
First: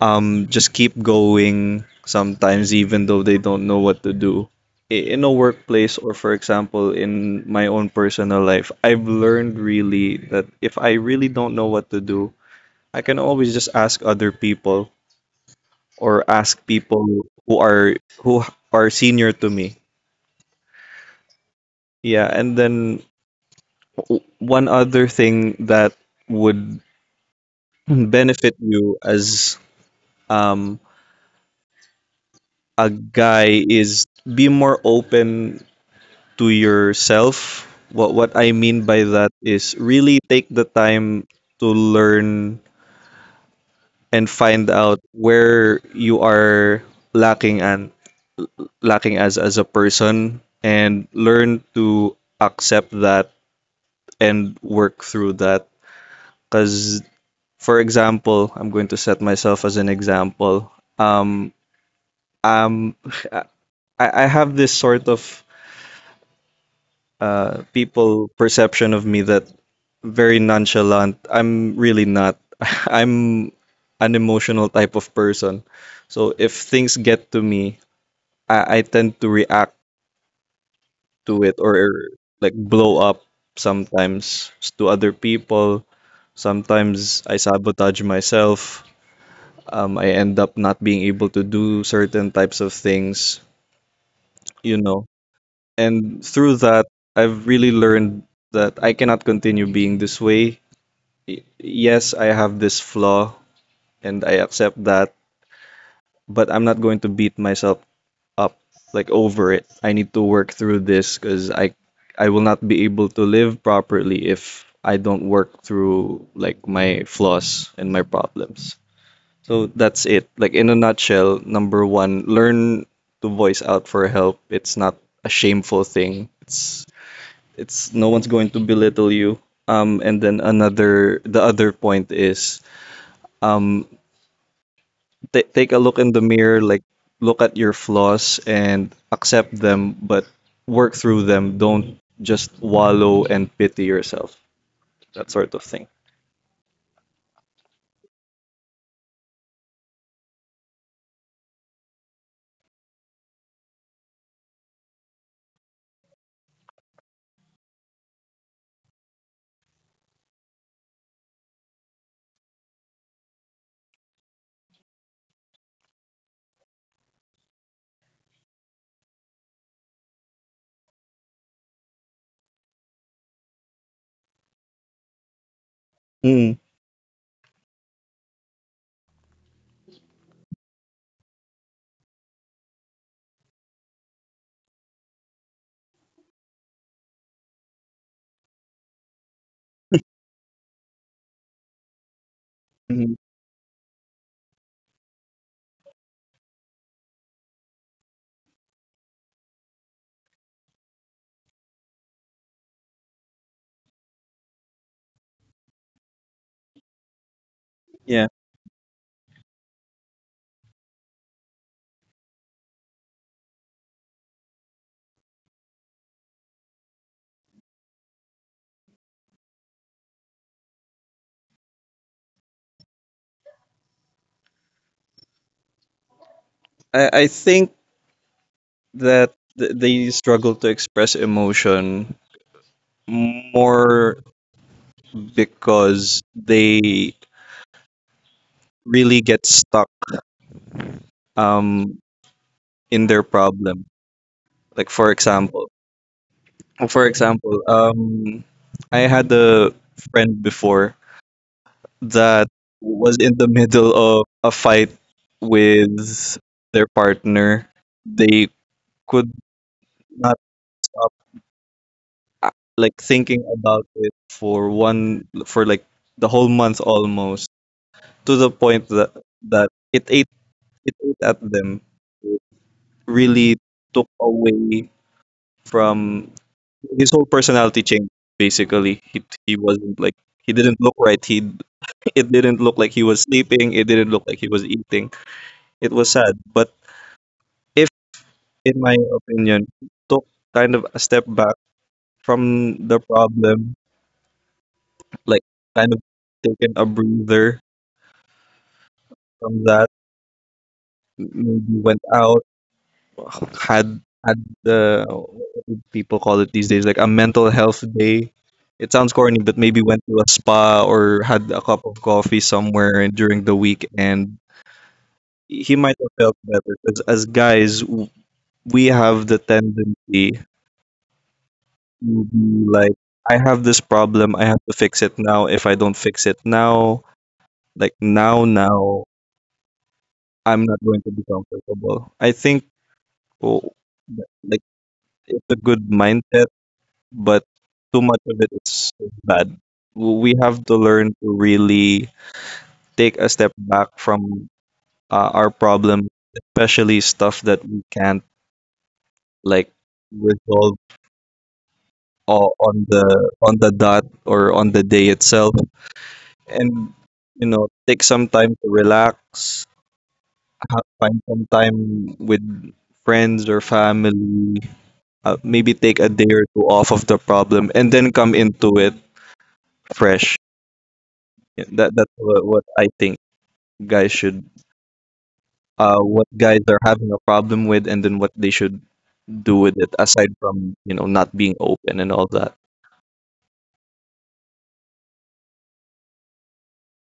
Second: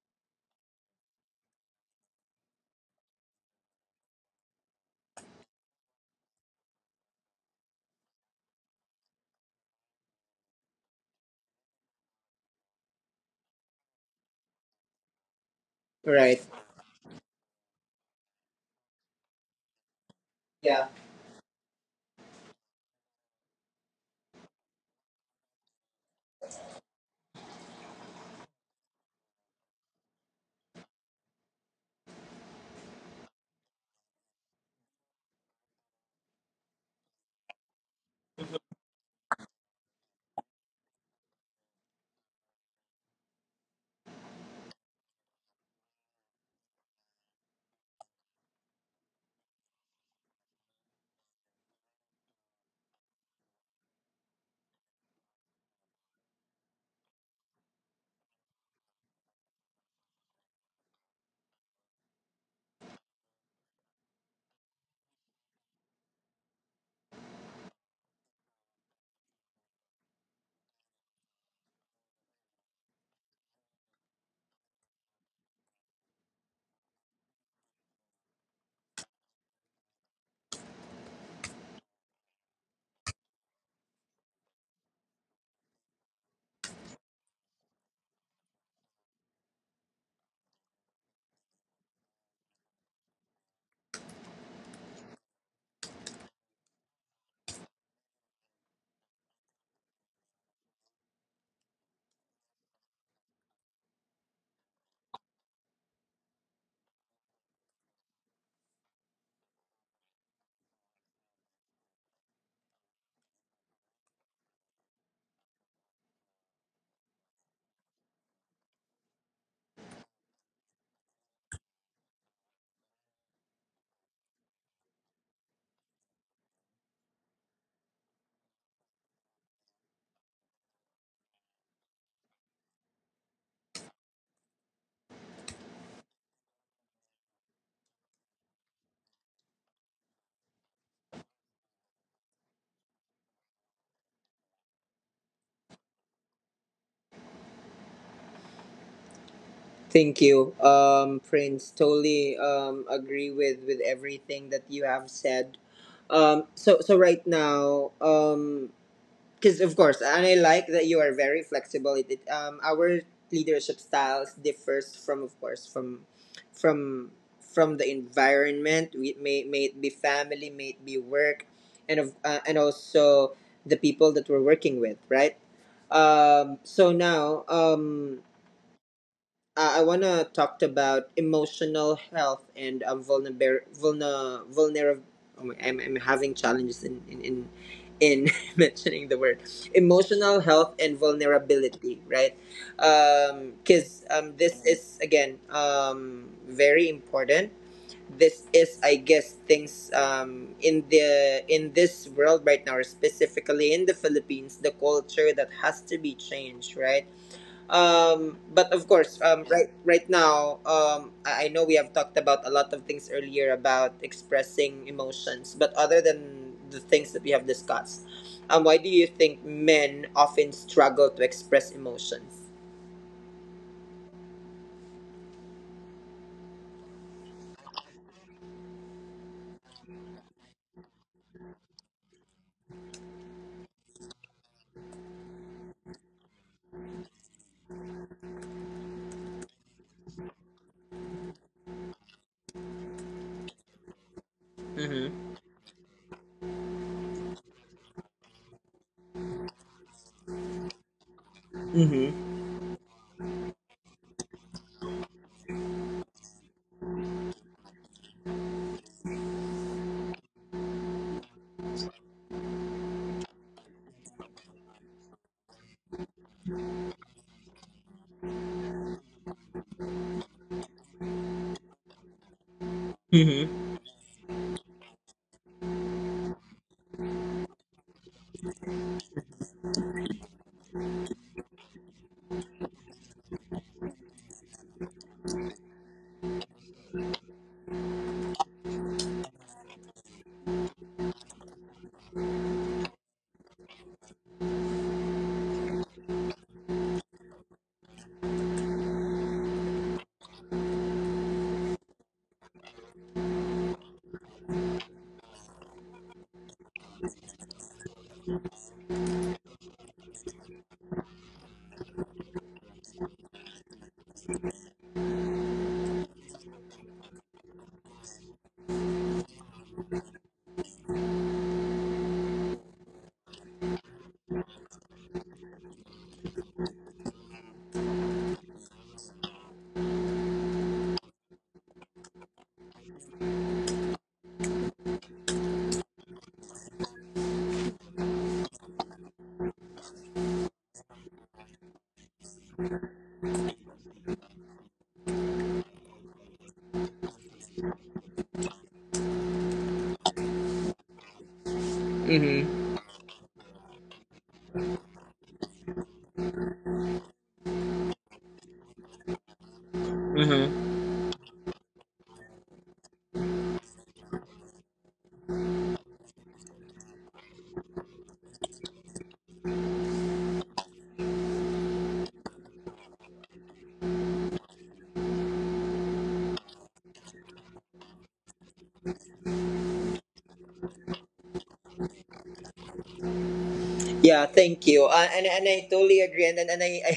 Speaker 2: just keep going sometimes even though they don't know what to do. In a workplace, or for example in my own personal life, I've learned really that if I really don't know what to do, I can always just ask other people, or
Speaker 1: Right.
Speaker 2: ask people who are senior to me.
Speaker 1: Yeah.
Speaker 2: Yeah, and then one other thing that would benefit you as um, a guy is be more open to yourself. What I mean by that is really take the time to learn and find out where you are lacking, and lacking as a person, and learn to accept that and work through that, because for example I'm going to set myself as an example. um um I have this sort of people perception of me that very nonchalant, I'm really not. I'm an emotional type of person, so if things get to me, I tend to react to it or like blow up sometimes to other people. Sometimes I sabotage myself. I end up not being able to do certain types of things, you know. And through that, I've really learned that I cannot continue being this way. Yes, I have this flaw and I accept that, but I'm not going to beat myself up, like over it. I need to work through this because I will not be able to live properly if I don't work through like my flaws and my problems. So that's it. Like in a nutshell, number one, learn to voice out for help. It's not a shameful thing. It's no one's going to belittle you. And then another the other point is um ta take a look in the mirror, like look at your flaws and accept them, but work through them. Don't just wallow and pity yourself. That sort of thing.
Speaker 1: Thank you, Prince. Totally agree with everything that you have said. So right now, because of course, and I like that you are very flexible. Our leadership styles differs from of course, from from the environment, we may it be family, may it be work, and also the people that we're working with, right?
Speaker 2: Mm.
Speaker 1: So now I want to talk about emotional health and vulner- vulner- vulner- Oh my, I'm having challenges in, in mentioning the word emotional health and vulnerability, right?
Speaker 2: Mhm.
Speaker 1: Because this is, again, very important. This is, I guess, things in this world right now, or specifically in the Philippines, the culture that has to be changed, right?
Speaker 2: Yeah,
Speaker 1: But of course, right now, I know we have talked about a lot of things earlier about expressing emotions, but other than the things that we have discussed, why do you think men often struggle to express emotions?
Speaker 2: I think that they struggle to express emotion more because they really get stuck um, in their problem. Like for
Speaker 1: Mm-hmm.
Speaker 2: example, for example, um, I had a friend before
Speaker 1: Mm-hmm.
Speaker 2: that was in the middle of a fight with their partner. They could not stop like thinking about it for one for like the whole month almost, to the point that that it ate it ate at them. It really took away from his whole personality change basically. He wasn't like he didn't look right. He it didn't look like he was sleeping. It didn't look like he was eating. It was sad. But if, in my opinion, took kind of a step back from the problem, like kind of taken a breather from that, maybe went out, had the what do people call it these days, like a mental health day. It sounds corny, but maybe went to a spa or had a cup of coffee somewhere during the week, and he might have felt better. Because as guys, we have the tendency to be like, I have this problem, I have to fix it now. If I don't fix it now, like now, now, I'm not going to be comfortable. I think oh, like it's a good mindset, but too much of it is bad. We have to learn to really take a step back from our problem, especially stuff that we can't like resolve o-
Speaker 1: Mm-hmm.
Speaker 2: on the on the dot or on the day itself, and you know, take some time to relax,
Speaker 1: Mm-hmm.
Speaker 2: find some time with friends or family, maybe take a day or two off of the problem and then come into it fresh. Yeah, that's what I think guys should what guys are having a problem with and then what they should do with it aside from you know not being open and all that.
Speaker 1: Yeah, thank you. And I totally agree. And, I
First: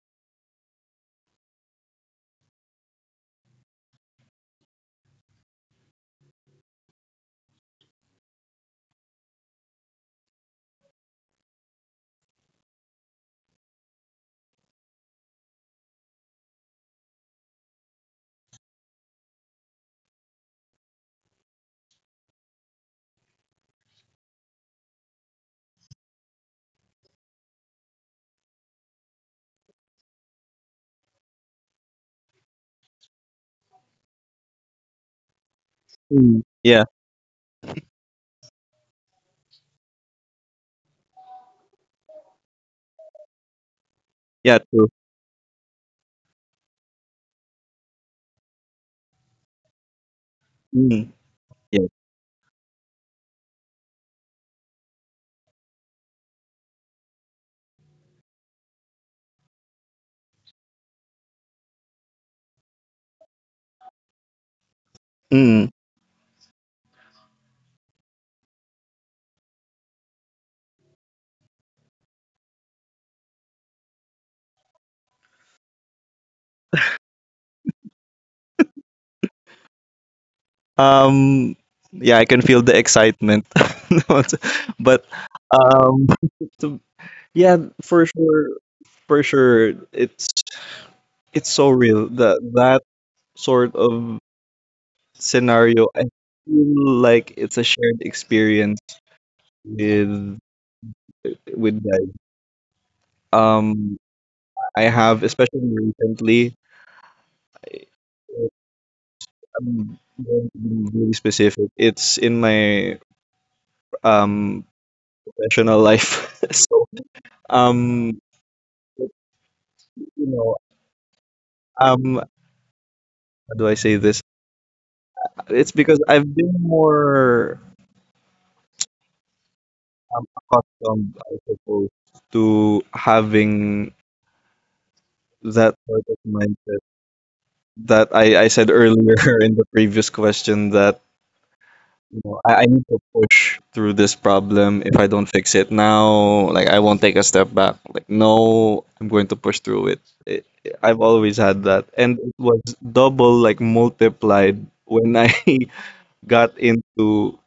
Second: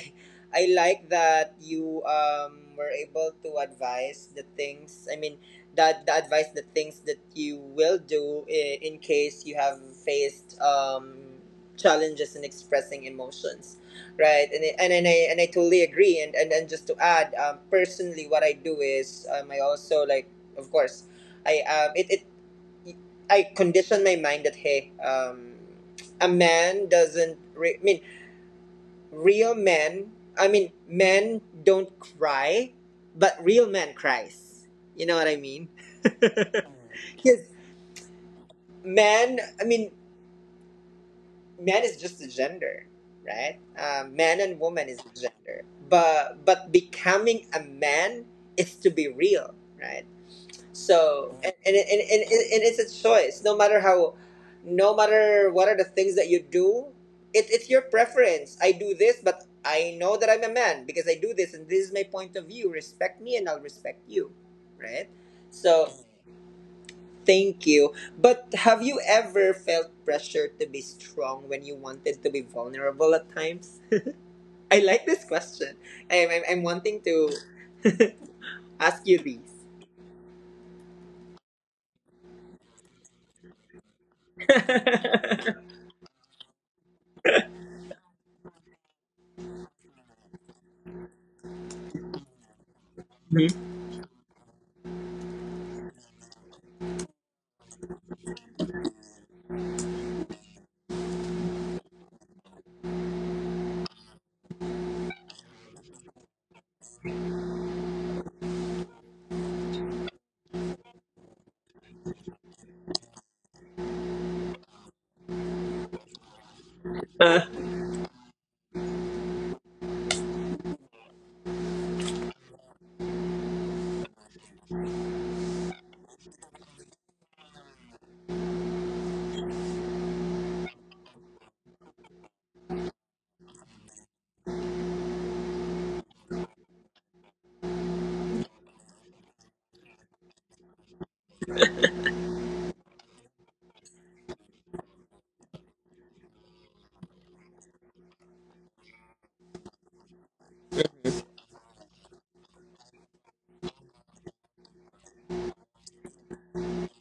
Speaker 1: I like that you were able to advise the things. I mean that the advice, the things that you will do in case you have faced challenges in expressing emotions, right? And, I totally agree. And just to add, personally, what I do is, I also like, of course. I it, it I conditioned my mind that, hey, a man doesn't. I mean, real men. I mean, men don't cry, but real man cries. You know what I mean?
Speaker 2: Mm. Yeah.
Speaker 1: Because man, I mean, man is just a gender, right? Man
Speaker 2: Yeah,
Speaker 1: and
Speaker 2: true.
Speaker 1: woman is a gender, but becoming a man is to be real, right?
Speaker 2: mm.
Speaker 1: So,
Speaker 2: yeah
Speaker 1: and it's a choice. No matter what are the things that you do, it's your preference. I do this, but I know that I'm a man because I do this, and this is my point of view. Respect me, and I'll respect you, right?
Speaker 2: mm.
Speaker 1: So, thank you. But have you ever felt pressure to be strong when you wanted to be vulnerable at times? I like this question. I'm wanting to ask you these.
Speaker 2: Um, yeah, I can feel the excitement. But um, so, yeah, for sure, it's so real, that that sort
Speaker 1: Mhm.
Speaker 2: of scenario. I feel like it's a shared experience with with guys. Um, I have especially recently. I'm going to be really specific. It's in my um professional life, so
Speaker 1: Uh,
Speaker 2: um, you know, um, how do I say this? It's because I've been more accustomed, I suppose, to having that sort of mindset that I said earlier in the previous question that you know, I need to push through this problem. If I don't fix it now, like I won't take a step back. Like no, I'm going to push through it. I've always had that, and it was double, like multiplied when I got into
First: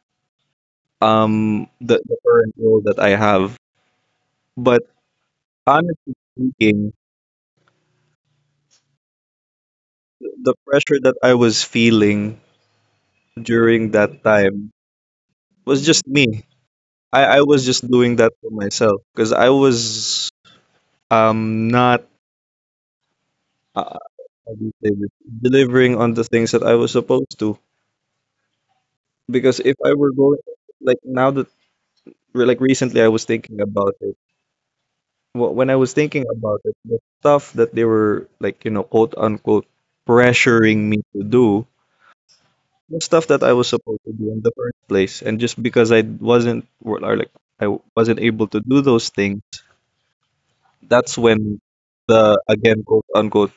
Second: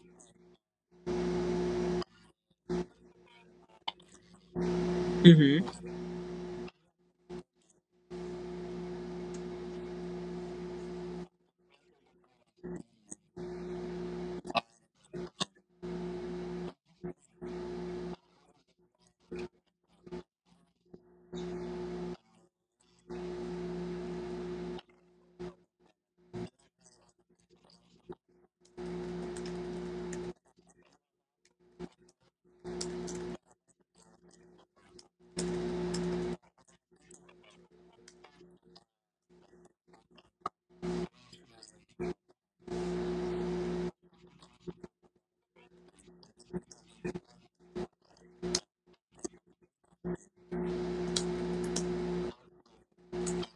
Speaker 2: the current role that I have. But
Speaker 1: mhm.
Speaker 2: honestly speaking, the pressure that I was feeling during that time was just me. I was just doing that for myself because I was not uh, how do you say this? Delivering on the things that I was supposed to. Because if I were going like now that like recently I was thinking about it. When I was thinking about it, the stuff that they were like you know quote unquote pressuring me to do, the stuff that I was supposed to do in the first place. And just because I wasn't or like I wasn't able to do those things, that's when the, again, quote unquote,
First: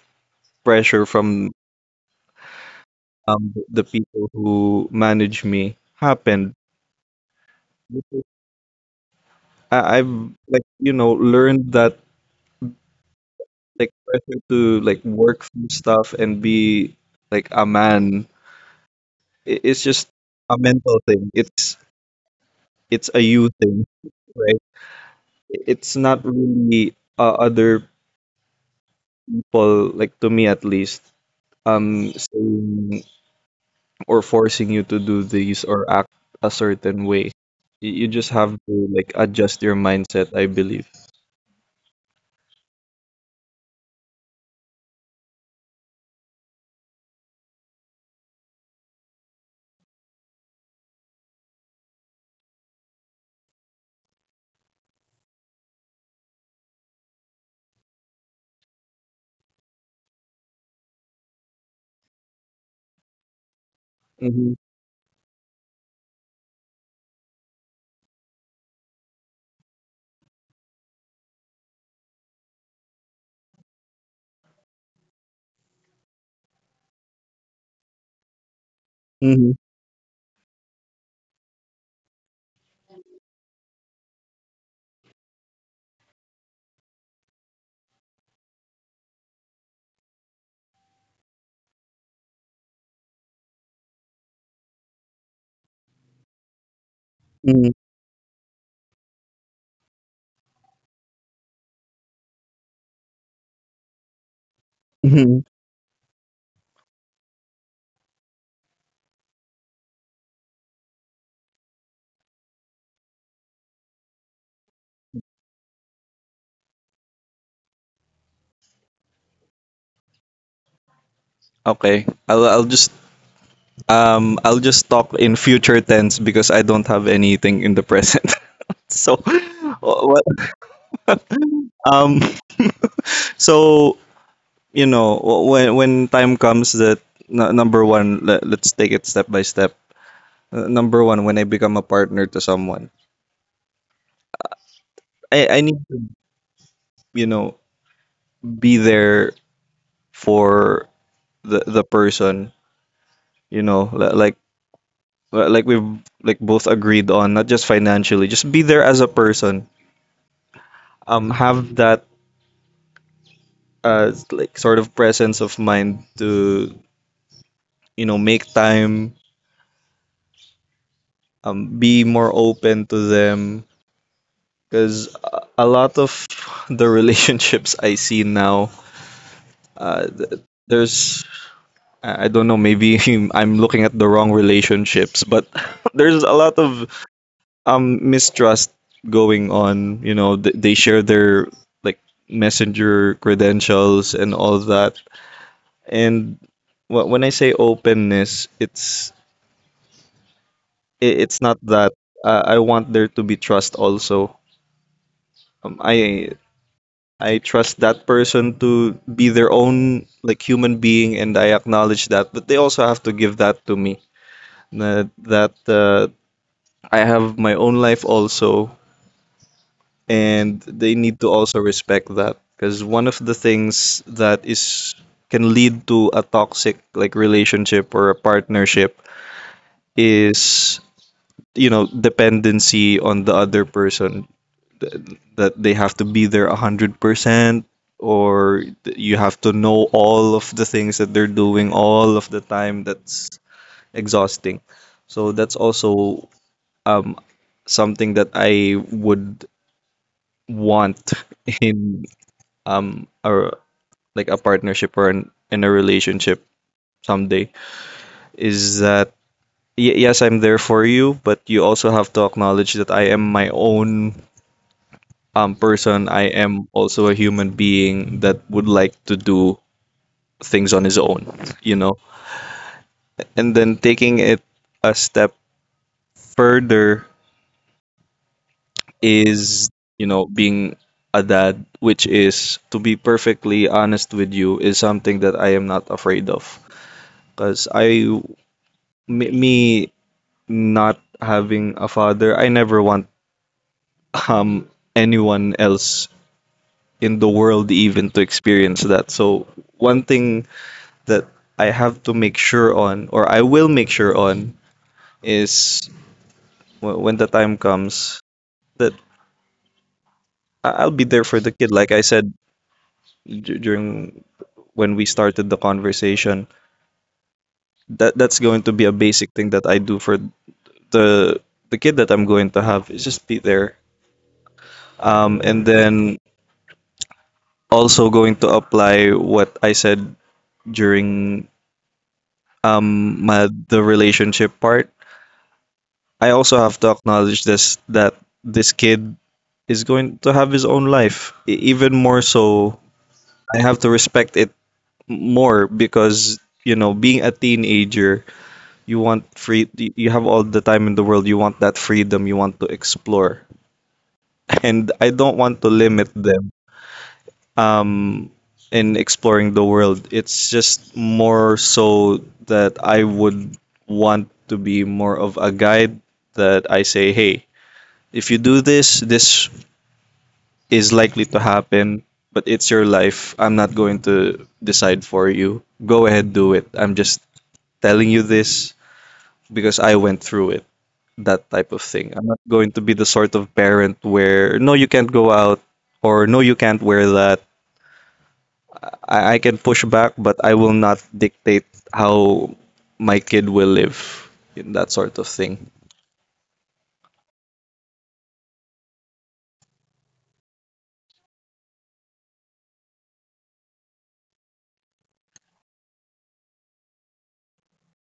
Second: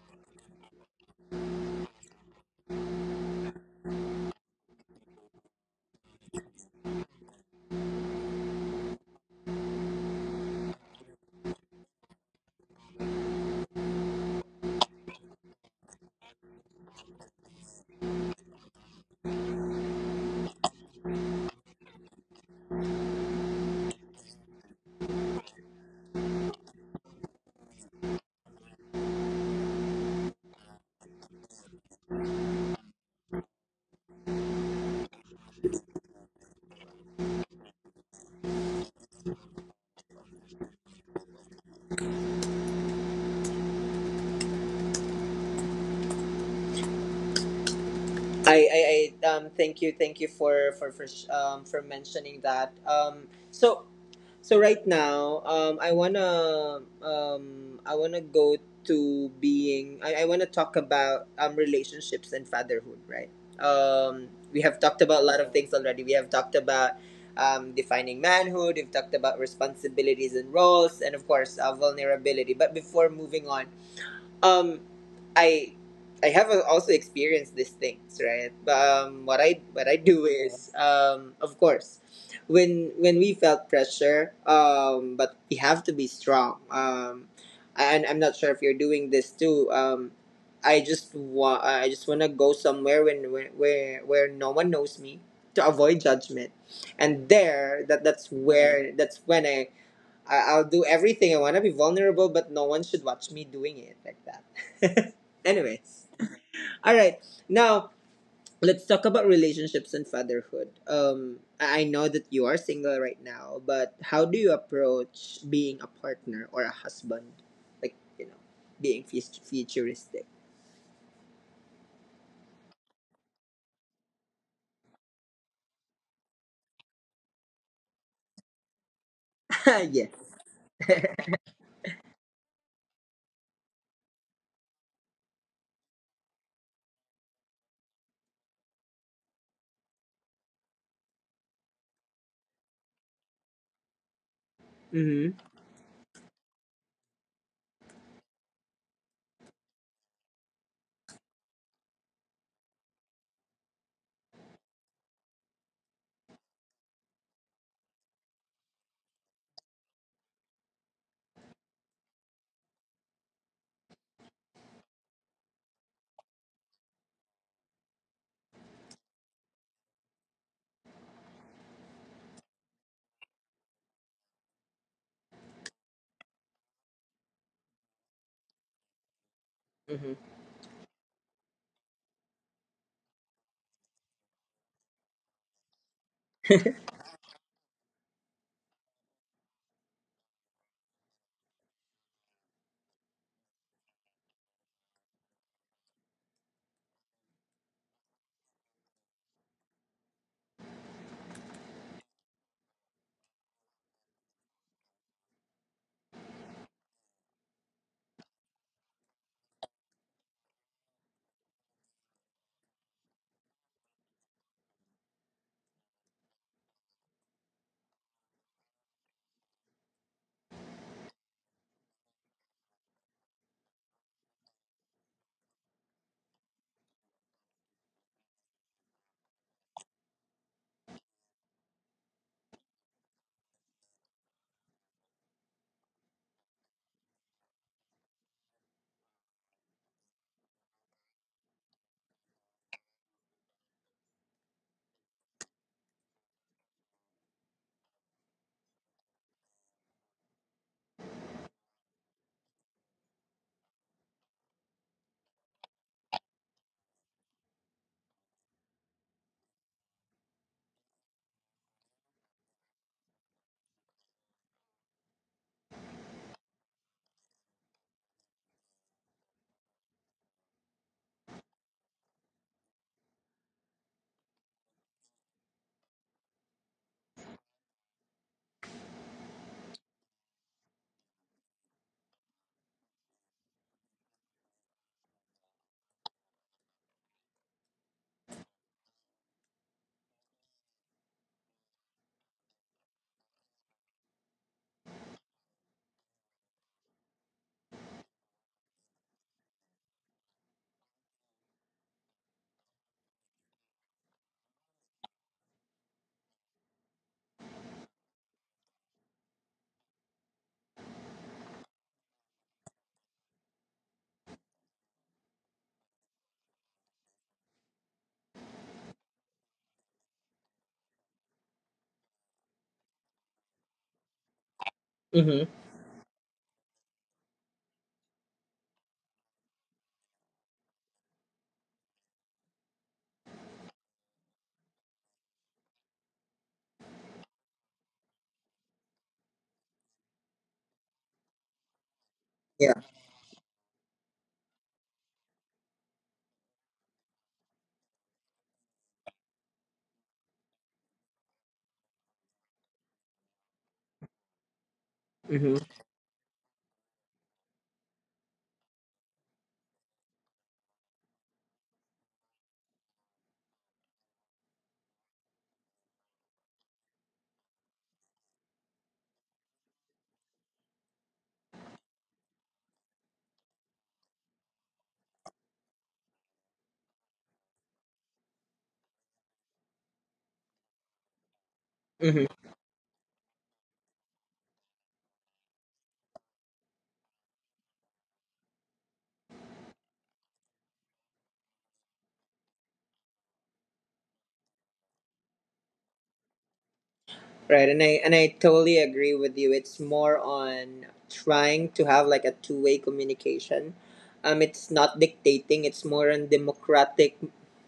Speaker 2: pressure from the people who manage me happened. I've like you know learned that like pressure to like work through stuff and be like a man. It's just a mental thing. It's a you thing, right? It's not really other people, like to me at least, saying or forcing you to do this or act a certain way. You just have to like adjust your mindset, I believe.
Speaker 1: I, I, I thank you for mentioning that. So right now, I wanna go to being I wanna talk about relationships and fatherhood, right? We
Speaker 2: Mm-hmm.
Speaker 1: have talked about a lot of things already. We have talked about defining manhood. We've talked about responsibilities and roles and, of course, vulnerability, but before moving on, um, I have also experienced these things, right? But
Speaker 2: Mm-hmm.
Speaker 1: what I do is, of course, when we felt pressure, but we have to be strong. And I'm not sure if you're doing this too. I just wanna go somewhere when where no one knows me to avoid judgment, and there that that's where, that's when I'll do everything. I want to be vulnerable, but no one should watch me doing it like that.
Speaker 2: Mm-hmm.
Speaker 1: Anyways, all right. Now let's talk about relationships and fatherhood. I know that you are single right now, but how do you approach being a partner or a husband? Like, you know, being futuristic.
Speaker 2: Okay, I'll just I'll just talk in future tense because I don't have anything in the present. So,
Speaker 1: Yes.
Speaker 2: what um so you know when time comes that number one, let, let's take it step by step. Number one, when I become a partner to someone,
Speaker 1: Mm-hmm.
Speaker 2: I need to you know be there for the person you know like like we've like both agreed on, not just financially, just be there as a person, have that like sort of presence of mind to you know make time, be more open to them, because a lot of the relationships I see now uh
Speaker 1: Mm-hmm.
Speaker 2: th- there's I don't know, maybe I'm looking at the wrong relationships, but there's a lot of mistrust going on, you know, they share their like messenger credentials and all that. And when I say openness it's it's not that I want there to be trust also. um, i I trust that person to be their own like human being and I acknowledge that, but they also have to give that to me. That that I have my own life also, and they need to also respect that, because one of the things that is can lead to a toxic like relationship or a partnership is you know dependency on the other person. th- that they have to be there 100%, or you have to know all of the things that they're doing all of the time, that's exhausting. So that's also um, something that I would want in a like a partnership or an, in a relationship someday, is that yes, I'm there for you, but you also have to acknowledge that I am my own person. I am also a human being that would like to do things on his own, you know. And then taking it a step further is you know being a dad, which, is to be perfectly honest with you, is something that I am not afraid of, because me not having a father, I never want um anyone else in the world even to experience that. So one thing that I have to make sure on, or I will make sure on, is when the time comes that I'll be there for the kid. Like I said during when we started the conversation, that that's going to be a basic thing that I do for the the kid that I'm going to have is just be there. And
Speaker 1: Mm-hmm.
Speaker 2: then also going to apply what I said during my the relationship part. I also have to acknowledge this, that this kid is going to have his own life. Even more so,
Speaker 1: Yeah.
Speaker 2: I have to respect it more, because you know, being a teenager, you want you have all the time in the world. You want that freedom, you want to explore. And I don't want to
Speaker 1: Mm-hmm.
Speaker 2: limit them, um, in exploring the world. It's just more so that I would want to be more of a guide, that I say, hey, if you do this, this is likely to happen, but it's your life. I'm not going to decide for you. Go ahead, do it. I'm just telling you this because I went through it. That type of thing. I'm not
Speaker 1: Mm-hmm.
Speaker 2: going to be the sort of parent where, no, you can't go out, or no, you can't wear that. I can push back, but I will not dictate how my kid will live, in that sort of thing.
Speaker 1: Right, and I totally agree with you. It's more on trying to have like a two-way communication. It's not dictating. It's more on democratic,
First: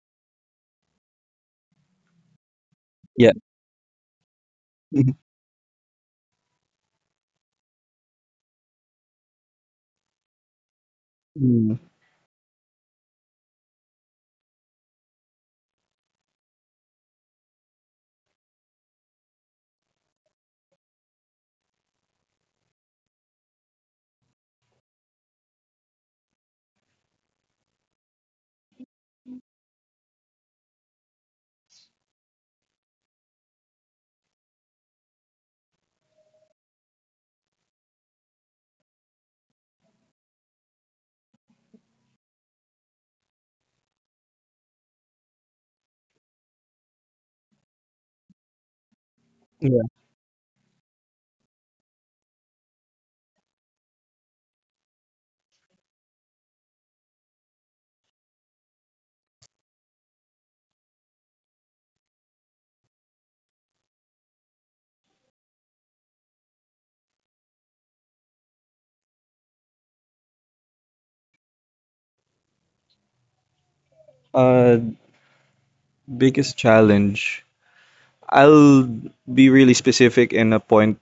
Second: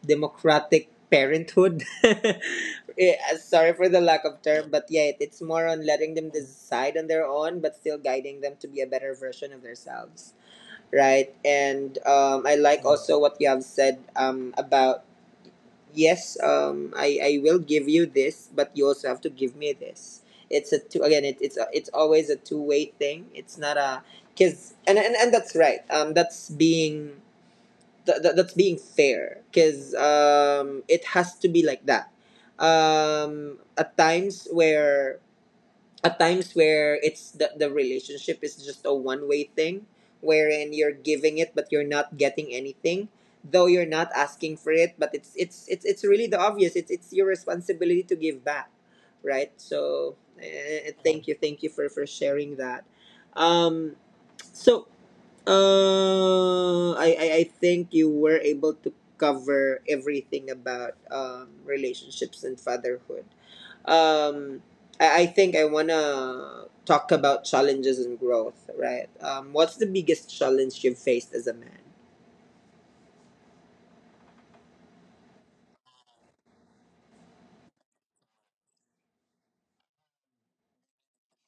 Speaker 1: parenthood.
Speaker 2: Yeah.
Speaker 1: Sorry for the lack of term, but
Speaker 2: Mhm.
Speaker 1: yeah, it, it's more on letting them decide on their own, but still guiding them to be a better version of themselves. Right,
Speaker 2: Mm.
Speaker 1: and I like also what you have said about, yes, I will give you this, but you also have to give me this. It's a two again. It's a, it's always a two-way thing. It's not a because and that's right. That's being that's being fair because it has to be like that. At times where, it's the relationship is just a one way thing, wherein you're giving it but you're not getting anything, though you're not asking for it, but it's really the obvious. It's your responsibility to give back, right?
Speaker 2: Yeah.
Speaker 1: So thank you, for sharing that. um so I think you were able to cover everything about relationships and fatherhood. um, I think I wanna talk about challenges and growth, right? What's the biggest challenge you've faced as a man?
Speaker 2: Uh, biggest challenge. I'll be really specific in a point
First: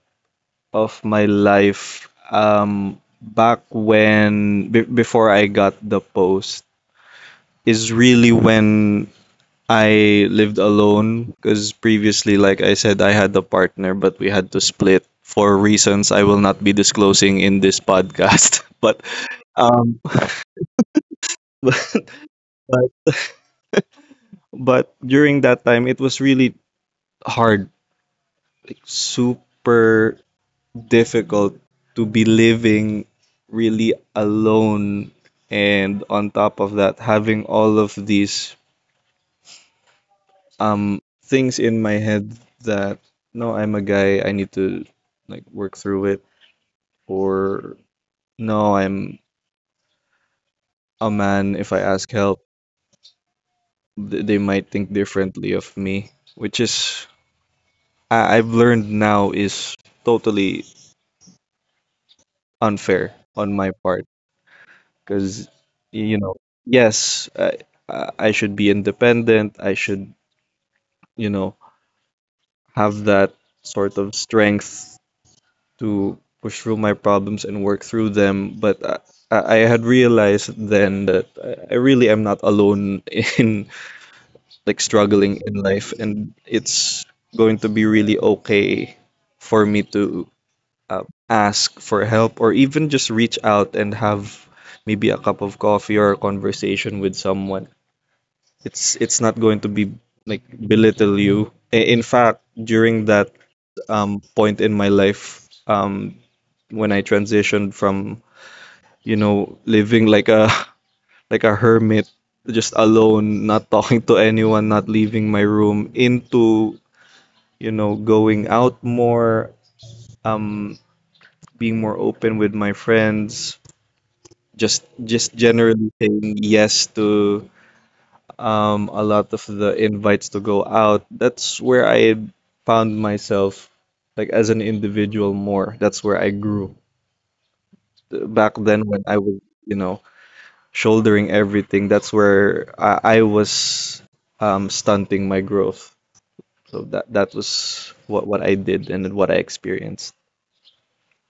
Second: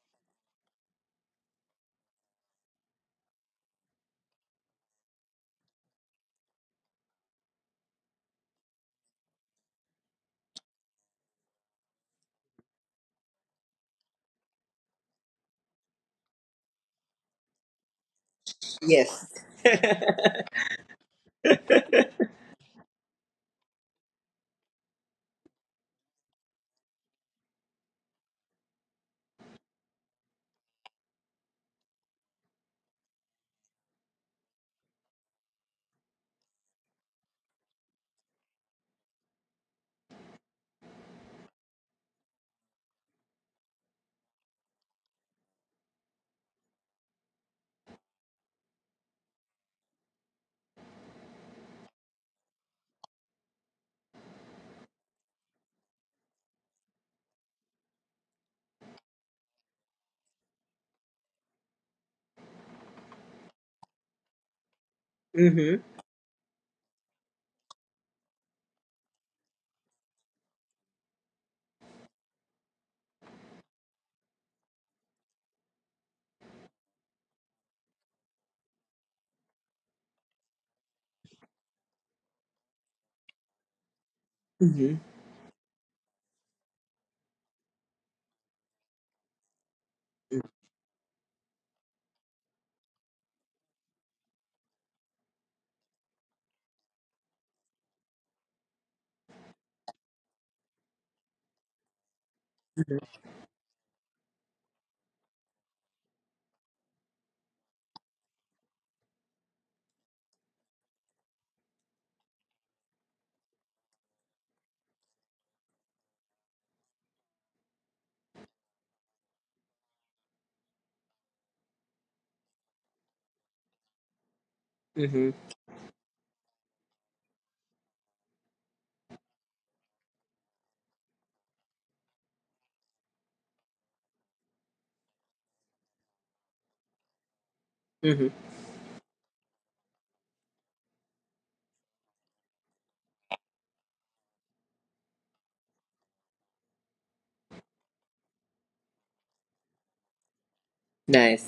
Speaker 2: of my life. Back when before I got the post is really when I lived alone, because previously, like I said, I had a partner, but we had to split for reasons I will not be disclosing in this podcast. But
Speaker 1: Yes.
Speaker 2: um, but but but during that time, it was really hard, super difficult to be living really alone, and on top of that, having all of these um things in my head that no, I'm a guy, I need to like work through it, or no, I'm a man. If I ask help, they might think differently of me, which is I've learned now is totally unfair on my part, because
Speaker 1: Mhm.
Speaker 2: you know, yes, I should be independent. I should you know have that sort of strength to push through my problems and work through them. But. I had realized then that I really am not alone in like
Speaker 1: Mhm.
Speaker 2: struggling in life, and it's going to be really okay for me to uh, ask for help, or even just reach out and have maybe a cup of coffee or a conversation with someone. It's not going to be like belittle you. In fact, during that point in my life, when I transitioned from you know living like a like a hermit, just alone, not talking to anyone, not leaving my room, into you know, going out more, um, being more open with my friends,
Speaker 1: Mhm.
Speaker 2: just generally saying yes to a lot of the invites to go out, that's where I found myself, like as an individual more. That's where I grew.
Speaker 1: Mhm.
Speaker 2: Back then, when I was, you know, shouldering everything, that's where I was stunting my growth. So that was what I did and what I experienced.
Speaker 1: Nice.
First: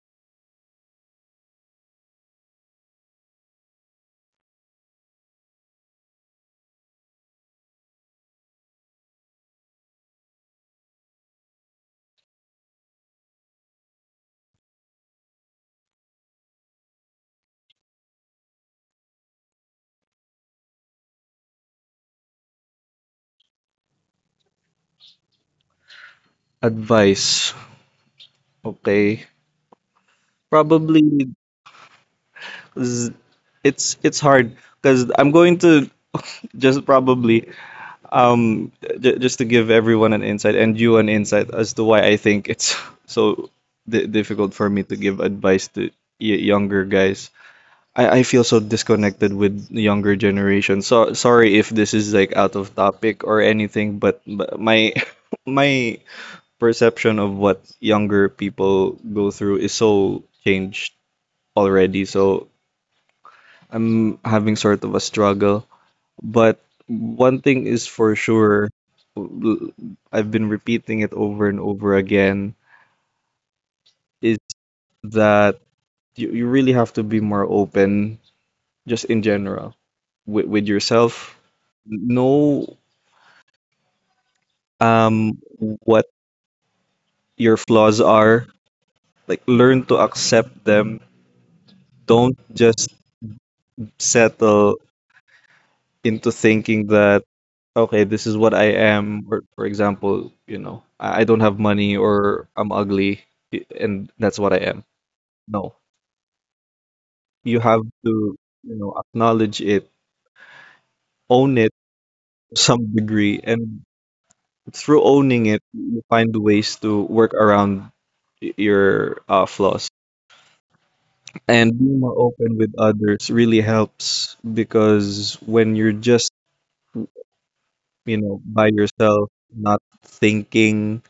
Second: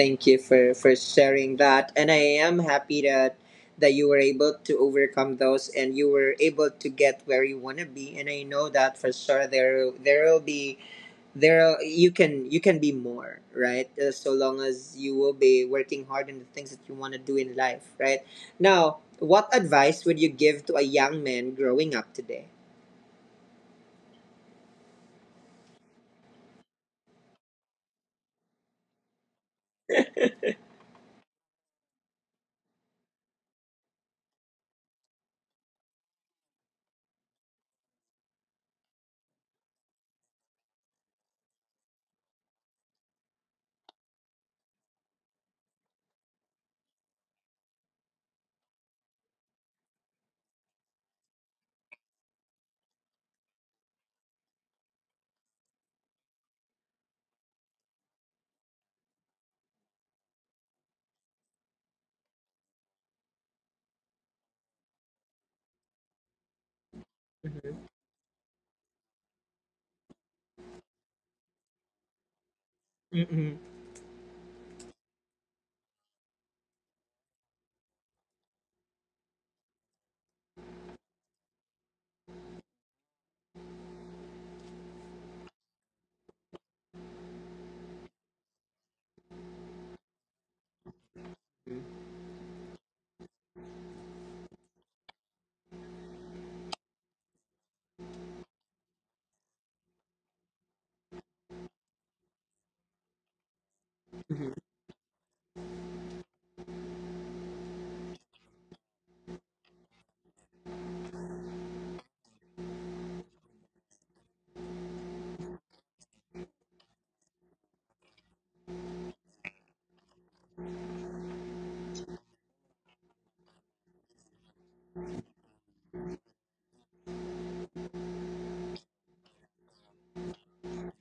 Speaker 1: Thank you for sharing that, and I am happy that you were able to overcome those and you were able to get where you want to be. And I know that for sure, there will be there. You can be more, right? So long as you will be working hard in the things that you want to do in life, right? Now, what advice would you give to a young man growing up today?
Speaker 2: Advice. Okay. Probably z- it's hard because I'm going to just probably um j just to give everyone an insight and you an insight as to why I think it's so di difficult for me to give advice to y younger guys. I feel so disconnected with the younger generation. So sorry if this is like out of topic or anything, but my my perception of what younger people go through is so changed already. So I'm having sort of a struggle. But one thing is
Speaker 1: Hmm.
Speaker 2: for sure, l- I've been repeating it over and over again,
Speaker 1: Hmm.
Speaker 2: is that you really have to be more open just in general with yourself. Know um what your flaws are. Like learn to accept them. Don't just settle into thinking that, okay, this is what I am. Or, for example, you know, I don't have money or I'm ugly, and that's what I
Speaker 1: Hmm.
Speaker 2: am. No, you have to, you know, acknowledge it, own it to some degree, and through owning it, you find ways to work around your flaws. And being more open with others really helps because when you're just, you know, by yourself, not thinking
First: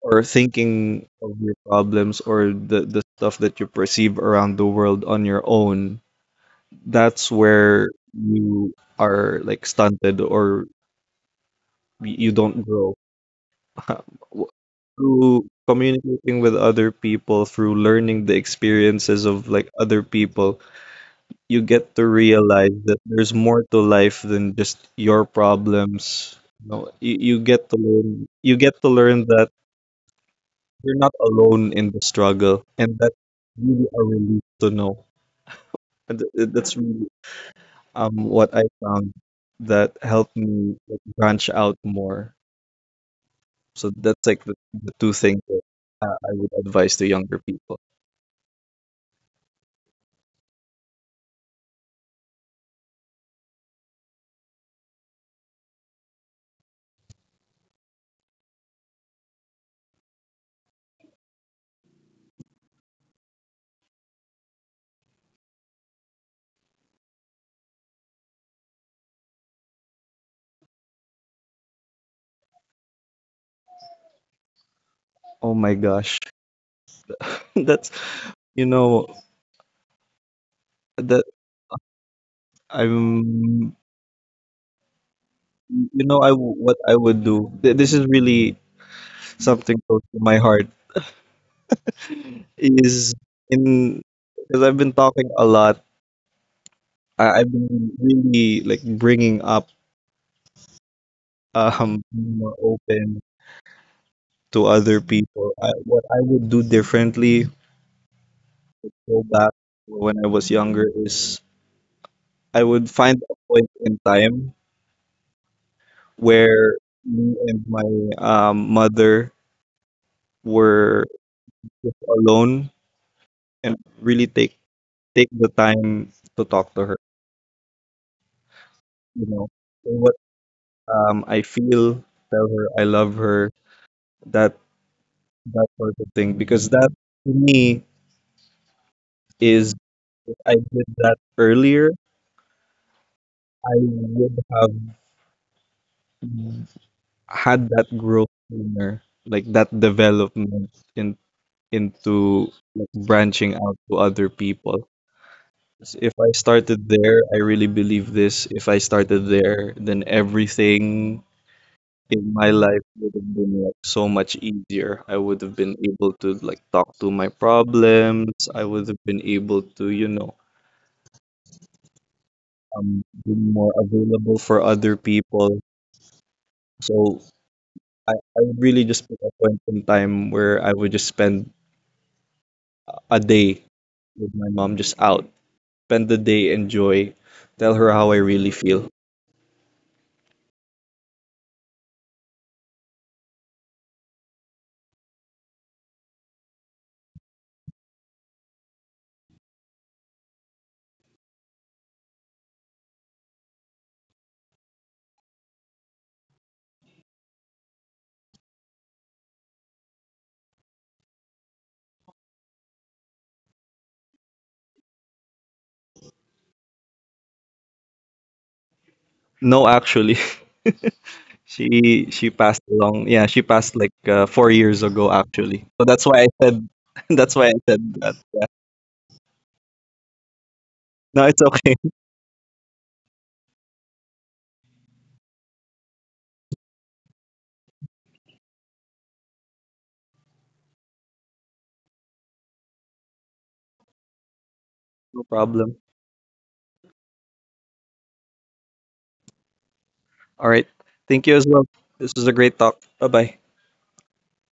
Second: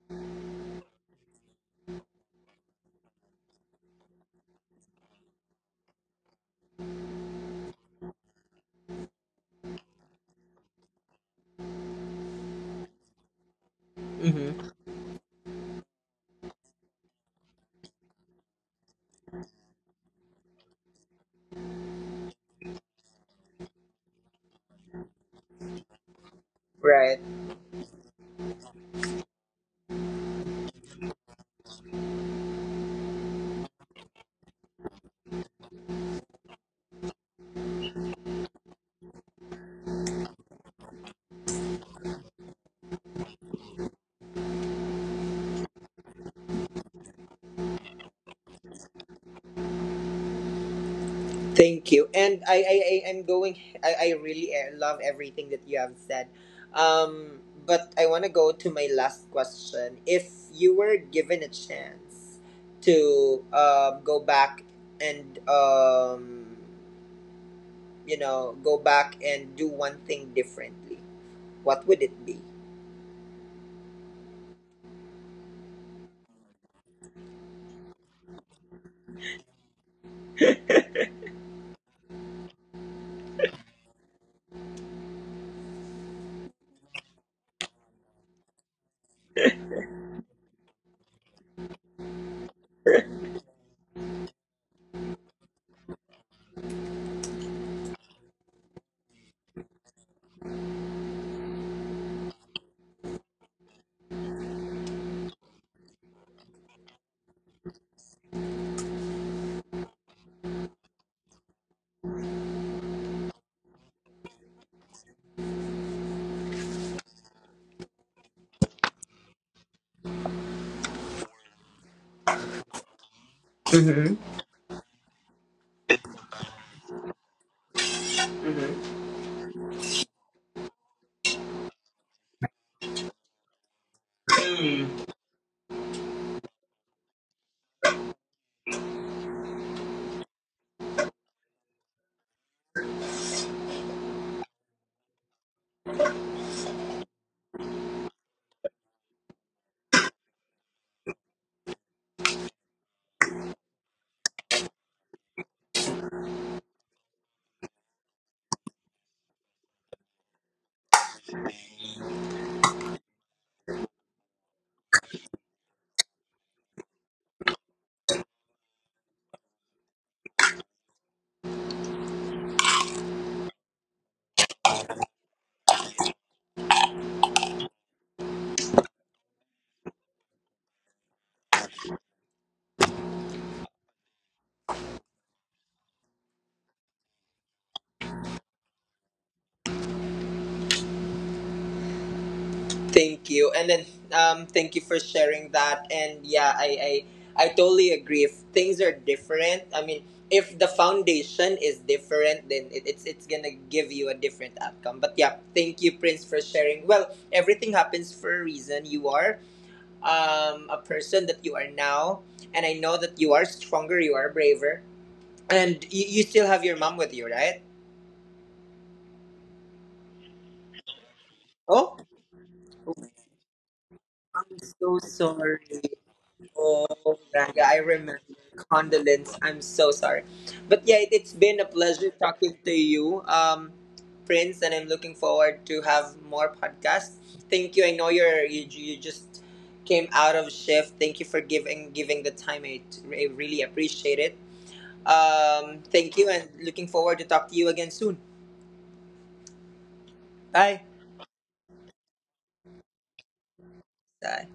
Speaker 2: or thinking of your problems or the stuff that you perceive around the world on your own, that's where you are like stunted or you don't grow.
Speaker 1: Hmm.
Speaker 2: Through communicating with other people, through learning the experiences of like other people, you get to realize that there's more to life than just your problems. You know, you,
Speaker 1: Right.
Speaker 2: you get to learn, you get to learn that you're not alone in the struggle, and that's really a relief to know. And that's really what I found that helped me like branch out more. So that's like the two things that I would advise to younger people.
Speaker 1: Thank you. And I'm going. I really love everything that you have said. But I want to go to my last question. If you were given a chance to, go back and, you know, go back and do one thing differently, what would it be?
Speaker 2: Oh my gosh, that's, you know, that, I'm, you know, I what I would do. This is really something close to my heart is, in, because I've been talking a lot, I've been really like bringing up being more open to other people. I, what I would do differently, go back when I was younger, is I would find a point in time where me and my mother were just alone and really
Speaker 1: Mm-hmm.
Speaker 2: take the time to talk to her.
Speaker 1: Mm-hmm.
Speaker 2: You know what, I feel, tell her I love her, that, that sort of thing. Because that to me is, I did that earlier, I would have had that growth sooner, like that development in, into like branching out to other people. 'Cause if I started there, I really believe this. If I started there, then everything in my life would have been like so much easier. I would have been able to like talk to my problems. I would have been able to, you know, be more available for other people. So I would really just pick a point in time where I would just spend a day with my mom just out. Spend the day, enjoy, tell her how I really feel.
Speaker 1: Thank you. And then thank you for sharing that. And yeah, I totally agree. If things are different, I mean, if the foundation is different, then it's gonna give you a different outcome. But yeah, thank you, Prince, for sharing. Well, everything happens for a reason. You are a person that you are now, and I know that you are stronger, you are braver, and you still have your mom with you, right?
Speaker 2: No, actually, she
Speaker 1: Oh,
Speaker 2: she passed along. Yeah, she passed like four
Speaker 1: I'm
Speaker 2: years
Speaker 1: so
Speaker 2: ago, actually.
Speaker 1: sorry.
Speaker 2: So that's why I said,
Speaker 1: Oh,
Speaker 2: that's why I
Speaker 1: Raga, I
Speaker 2: said that.
Speaker 1: remember.
Speaker 2: Yeah.
Speaker 1: Condolence. I'm so sorry. But yeah,
Speaker 2: No,
Speaker 1: it's
Speaker 2: it's
Speaker 1: been a
Speaker 2: okay.
Speaker 1: pleasure talking to you, Prince, and I'm looking forward to have more podcasts. Thank you. I know you just came out of shift. Thank you for giving the time. I really appreciate it.
Speaker 2: No problem.
Speaker 1: Thank you, and looking forward to talk to you again soon.
Speaker 2: All right.
Speaker 1: Bye.
Speaker 2: Thank you as well. This was a great talk. Bye bye.
Speaker 1: Bye.